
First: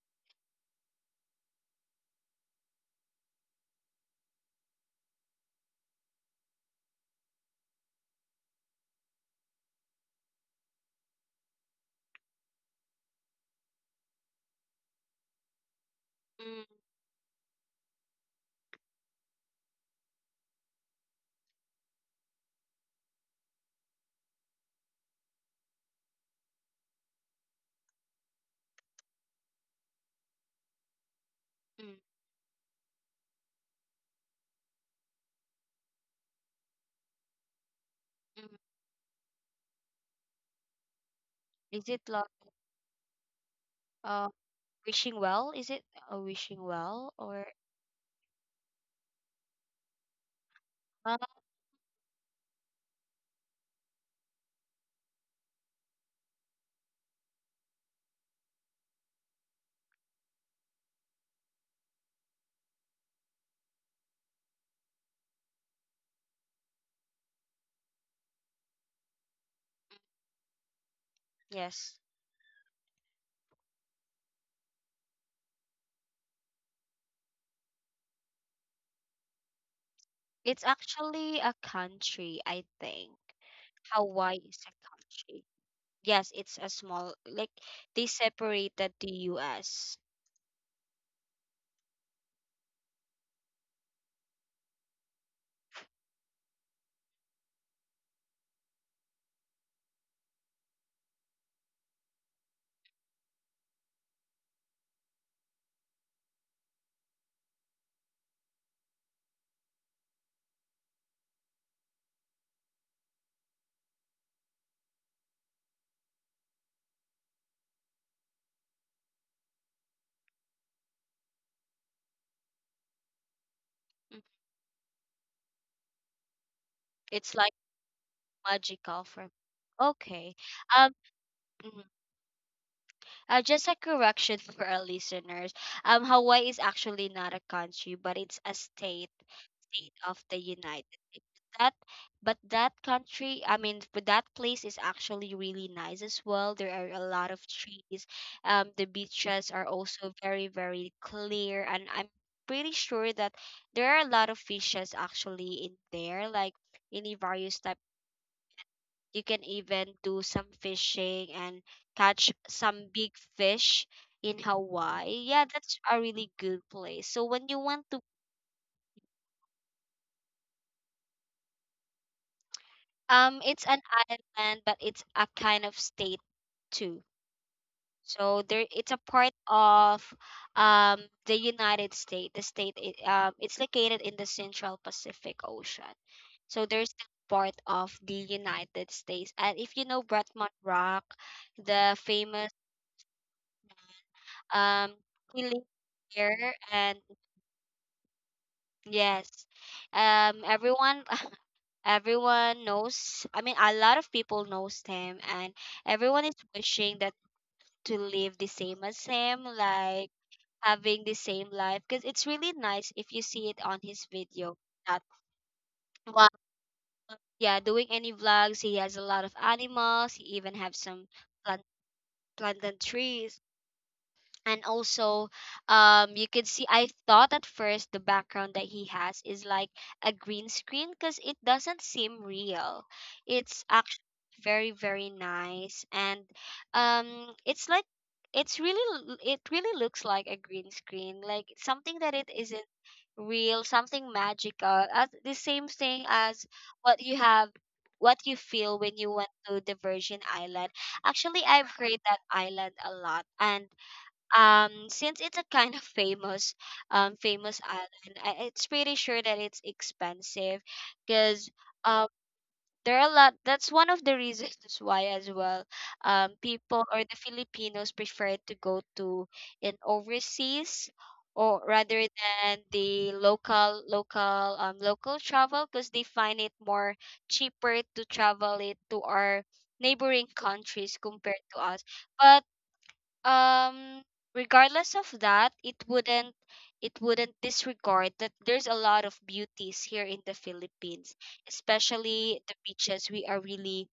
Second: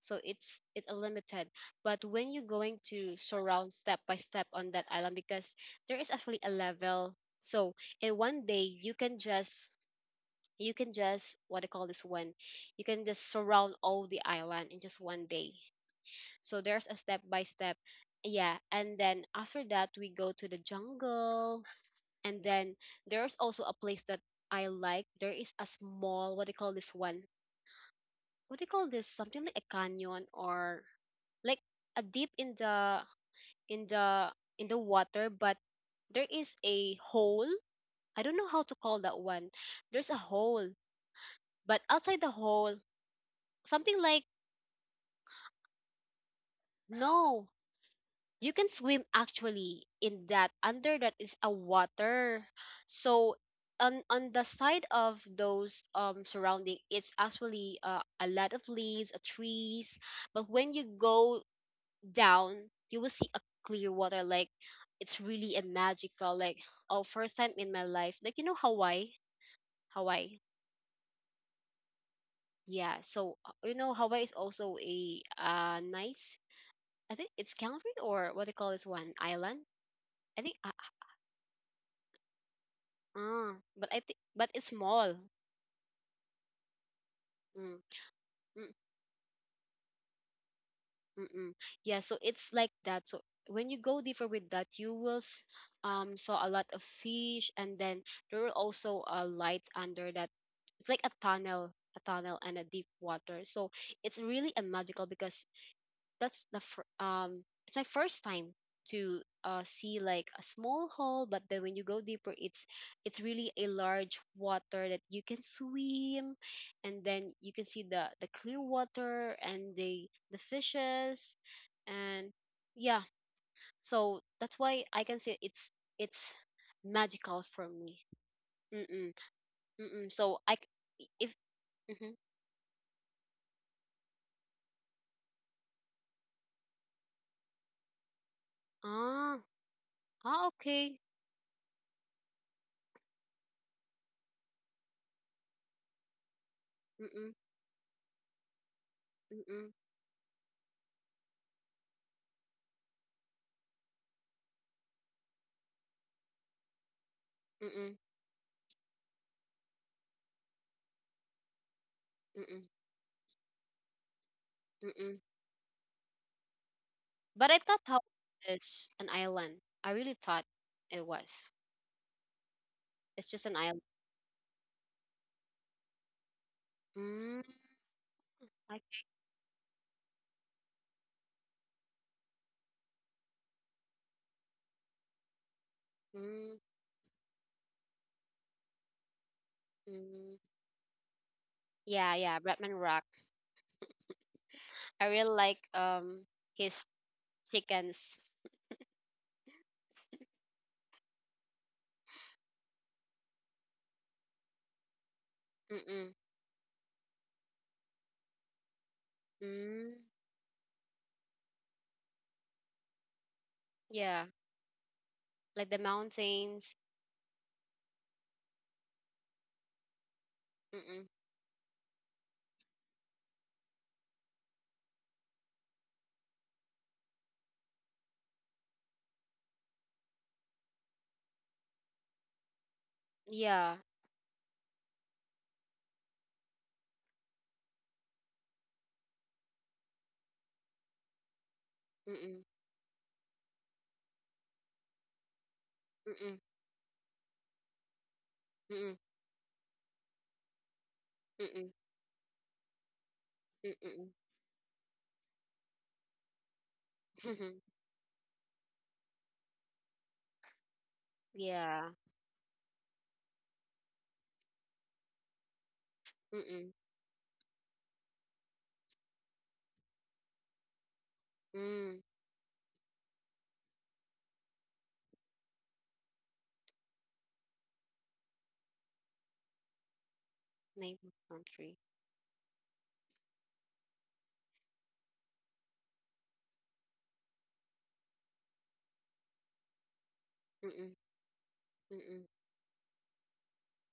Speaker 2: So it's it's a limited, but when you're going to surround step by step on that island, because there is actually a level. So in one day, you can just you can just what I call this one, you can just surround all the island in just one day. So
Speaker 1: mm,
Speaker 2: there's a step by step. Yeah, and then after that we go to the jungle, and then there's also a place that I like. There is a small, what do you call this one, what do you call this, something like a canyon, or like
Speaker 1: mm,
Speaker 2: a deep in the in the in the water, but there is a hole. I don't know
Speaker 1: mm.
Speaker 2: how to call that one. There's a hole, but
Speaker 1: Is it
Speaker 2: outside
Speaker 1: like
Speaker 2: the hole, something like,
Speaker 1: uh wishing well? Is it a wishing well
Speaker 2: no,
Speaker 1: or
Speaker 2: you can swim actually in that. Under that
Speaker 1: uh,
Speaker 2: is a water. So on on the side of those um surrounding, it's actually, uh, a lot of leaves, uh, trees. But when you go down, you will see a clear water. Like, it's really a magical. Like, oh, first time in my life. Like, you know Hawaii, Hawaii.
Speaker 1: yes.
Speaker 2: Yeah. So uh, you know Hawaii is also a uh nice. I think it's Calvary, or what they call this one, island. I think,
Speaker 1: It's
Speaker 2: uh,
Speaker 1: actually a country, I think.
Speaker 2: uh but I think,
Speaker 1: Hawaii
Speaker 2: but
Speaker 1: is
Speaker 2: it's
Speaker 1: a
Speaker 2: small.
Speaker 1: country. Yes, it's a small like
Speaker 2: Mm,
Speaker 1: they
Speaker 2: mm.
Speaker 1: separated the U S.
Speaker 2: Mm-mm. Yeah, so it's like that. So when you go deeper with that, you will s- um saw a lot of fish, and then there were also, uh, lights under that. It's like a tunnel, a tunnel, and a deep water. So it's really a magical, because that's the fir- um it's my first time to uh see like a small hole, but then when you go deeper, it's it's really a large water that you can swim, and then you can see the the clear water and the the fishes, and yeah, so
Speaker 1: Mm.
Speaker 2: that's why I can say it's it's
Speaker 1: It's
Speaker 2: magical
Speaker 1: like
Speaker 2: for me.
Speaker 1: magical
Speaker 2: Mm-mm,
Speaker 1: for,
Speaker 2: mm-mm.
Speaker 1: okay.
Speaker 2: So i
Speaker 1: Um,
Speaker 2: c- if
Speaker 1: mhm.
Speaker 2: mhm.
Speaker 1: Uh, just a correction for our listeners. Um, Hawaii is actually not a country, but it's a state,
Speaker 2: Ah,
Speaker 1: state of the
Speaker 2: ah,
Speaker 1: United
Speaker 2: okay.
Speaker 1: States. That, but that country, I mean, but that place is actually really nice as well. There are a lot of
Speaker 2: Mm-mm,
Speaker 1: trees. Um, the beaches are
Speaker 2: mm-mm,
Speaker 1: also very, very clear, and I'm pretty sure that there are a lot of fishes actually in there, like any various type.
Speaker 2: mm-mm,
Speaker 1: You can even do some fishing and catch
Speaker 2: mm-mm,
Speaker 1: some big fish in
Speaker 2: mm-mm.
Speaker 1: Hawaii. Yeah, that's a really good place. So when
Speaker 2: But
Speaker 1: you
Speaker 2: I thought
Speaker 1: want to,
Speaker 2: Hawaii is an island. I really thought it was. It's
Speaker 1: um,
Speaker 2: just an
Speaker 1: it's an
Speaker 2: island.
Speaker 1: island, but it's a kind of state too.
Speaker 2: Mm,
Speaker 1: So there, it's a
Speaker 2: like,
Speaker 1: part of um the United States. The state, i- um, it's located in the Central Pacific Ocean.
Speaker 2: mm,
Speaker 1: So there's that part of the United States. And if you know
Speaker 2: mm.
Speaker 1: Bretman Rock, the
Speaker 2: Yeah, yeah,
Speaker 1: famous
Speaker 2: Bretman Rock.
Speaker 1: um
Speaker 2: I really like
Speaker 1: healing
Speaker 2: um
Speaker 1: care.
Speaker 2: his
Speaker 1: And
Speaker 2: chickens.
Speaker 1: yes, um everyone [laughs] everyone knows, I mean, a lot of people knows him, and
Speaker 2: Mm-mm.
Speaker 1: everyone is wishing that to live the same as him,
Speaker 2: Mm,
Speaker 1: like having the same life, because it's really nice if you see it on his
Speaker 2: yeah,
Speaker 1: video. That,
Speaker 2: like the
Speaker 1: wow,
Speaker 2: mountains.
Speaker 1: yeah, doing any vlogs, he has a lot of animals. He even have some
Speaker 2: Mm-mm.
Speaker 1: plant planted trees. And also, um you can see, I thought at first the background that he has is like a green screen, because it doesn't seem real. It's
Speaker 2: Yeah.
Speaker 1: actually very, very nice. And um it's like, it's really l- it really looks like a green screen, like something that it
Speaker 2: Mm-mm.
Speaker 1: isn't real, something magical, as the same thing
Speaker 2: Mm-mm.
Speaker 1: as what you have, what you feel when
Speaker 2: Mm-mm.
Speaker 1: you went to the Virgin Island. Actually, I've
Speaker 2: Mm-mm.
Speaker 1: heard that island a lot, and
Speaker 2: Mm-mm.
Speaker 1: um since it's a kind of famous um famous
Speaker 2: [laughs]
Speaker 1: island, I, it's pretty sure that it's expensive, because
Speaker 2: Yeah.
Speaker 1: um there are a lot. That's one of the reasons why as well, um
Speaker 2: Mm-mm.
Speaker 1: people, or the Filipinos, prefer to go to in overseas or
Speaker 2: Mm.
Speaker 1: rather than the local local um local travel, because they find it more cheaper to travel it to our neighboring countries
Speaker 2: Neighbor
Speaker 1: compared to
Speaker 2: country.
Speaker 1: us. But um regardless of that, it wouldn't, it wouldn't disregard that there's a lot of beauties here in the
Speaker 2: Mm-mm.
Speaker 1: Philippines,
Speaker 2: Mm-mm.
Speaker 1: especially the beaches. We are really,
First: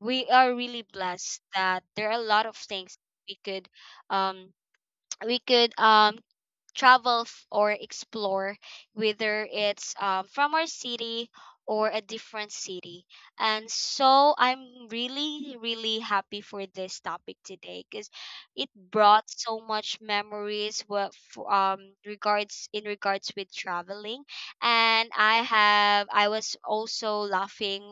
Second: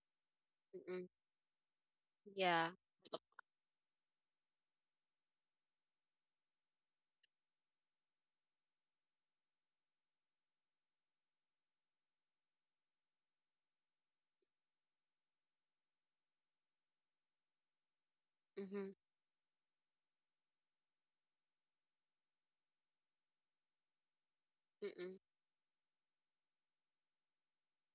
Speaker 1: we are really
Speaker 2: Mm-mm.
Speaker 1: blessed that there are a lot of
Speaker 2: Yeah.
Speaker 1: things we could, um [tsk] we could um travel f- or explore, whether it's um, from our city or a different city. And so I'm really, really happy for this topic today, because it
Speaker 2: Mm-hmm.
Speaker 1: brought so much memories what, um regards in regards with traveling. And
Speaker 2: Mm-mm.
Speaker 1: I have I was also laughing,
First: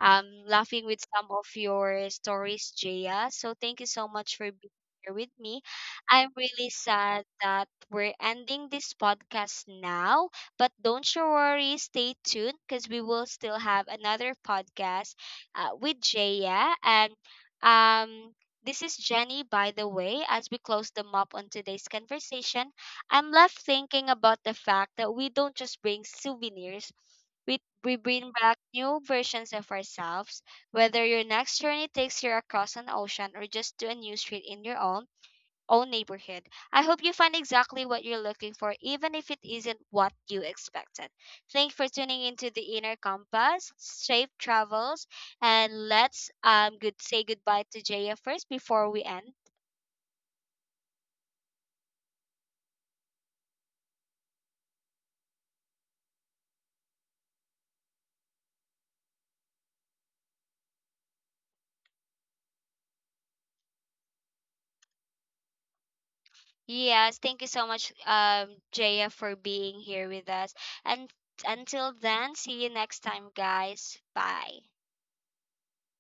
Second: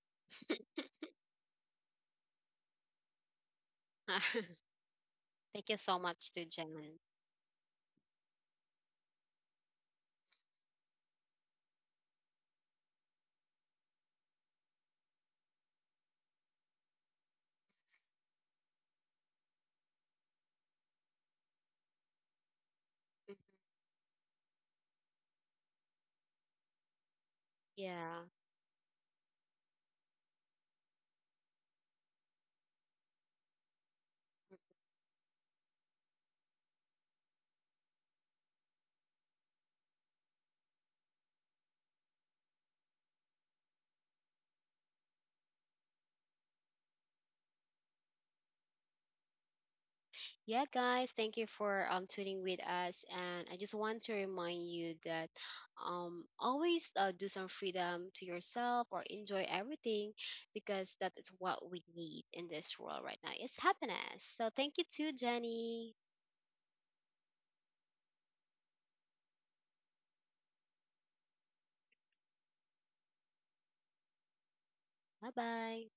Speaker 1: um laughing with some of your stories, Jaya. So thank you so much for
Speaker 2: [laughs]
Speaker 1: being here with me.
Speaker 2: Thank you so
Speaker 1: I'm
Speaker 2: much to
Speaker 1: really
Speaker 2: Jen.
Speaker 1: sad that we're ending this podcast now, but don't you worry, stay tuned, because we will still have another podcast uh, with Jaya. And um, this is Jenny, by the way. As we close the map on today's conversation, I'm
Speaker 2: Mm,
Speaker 1: left thinking about the fact that we don't just bring souvenirs. We, we
Speaker 2: yeah.
Speaker 1: bring back new versions of ourselves. Whether your next journey takes you across an ocean or just to a new street in your own own neighborhood. I hope you find exactly what you're looking for, even if it isn't what you expected. Thanks for tuning into the Inner Compass, safe travels, and let's um good say goodbye to Jaya first before we end.
Speaker 2: Yeah, guys, thank you for um tuning with us. And I just want to remind you that um always uh, do some freedom to yourself or enjoy everything, because that is what we need in this world right now. It's happiness. So thank you to Jenny.
Speaker 1: Yes, thank you so much, um, Jaya, for being here with us. And until then, see you next time, guys. Bye.
Speaker 2: Bye bye.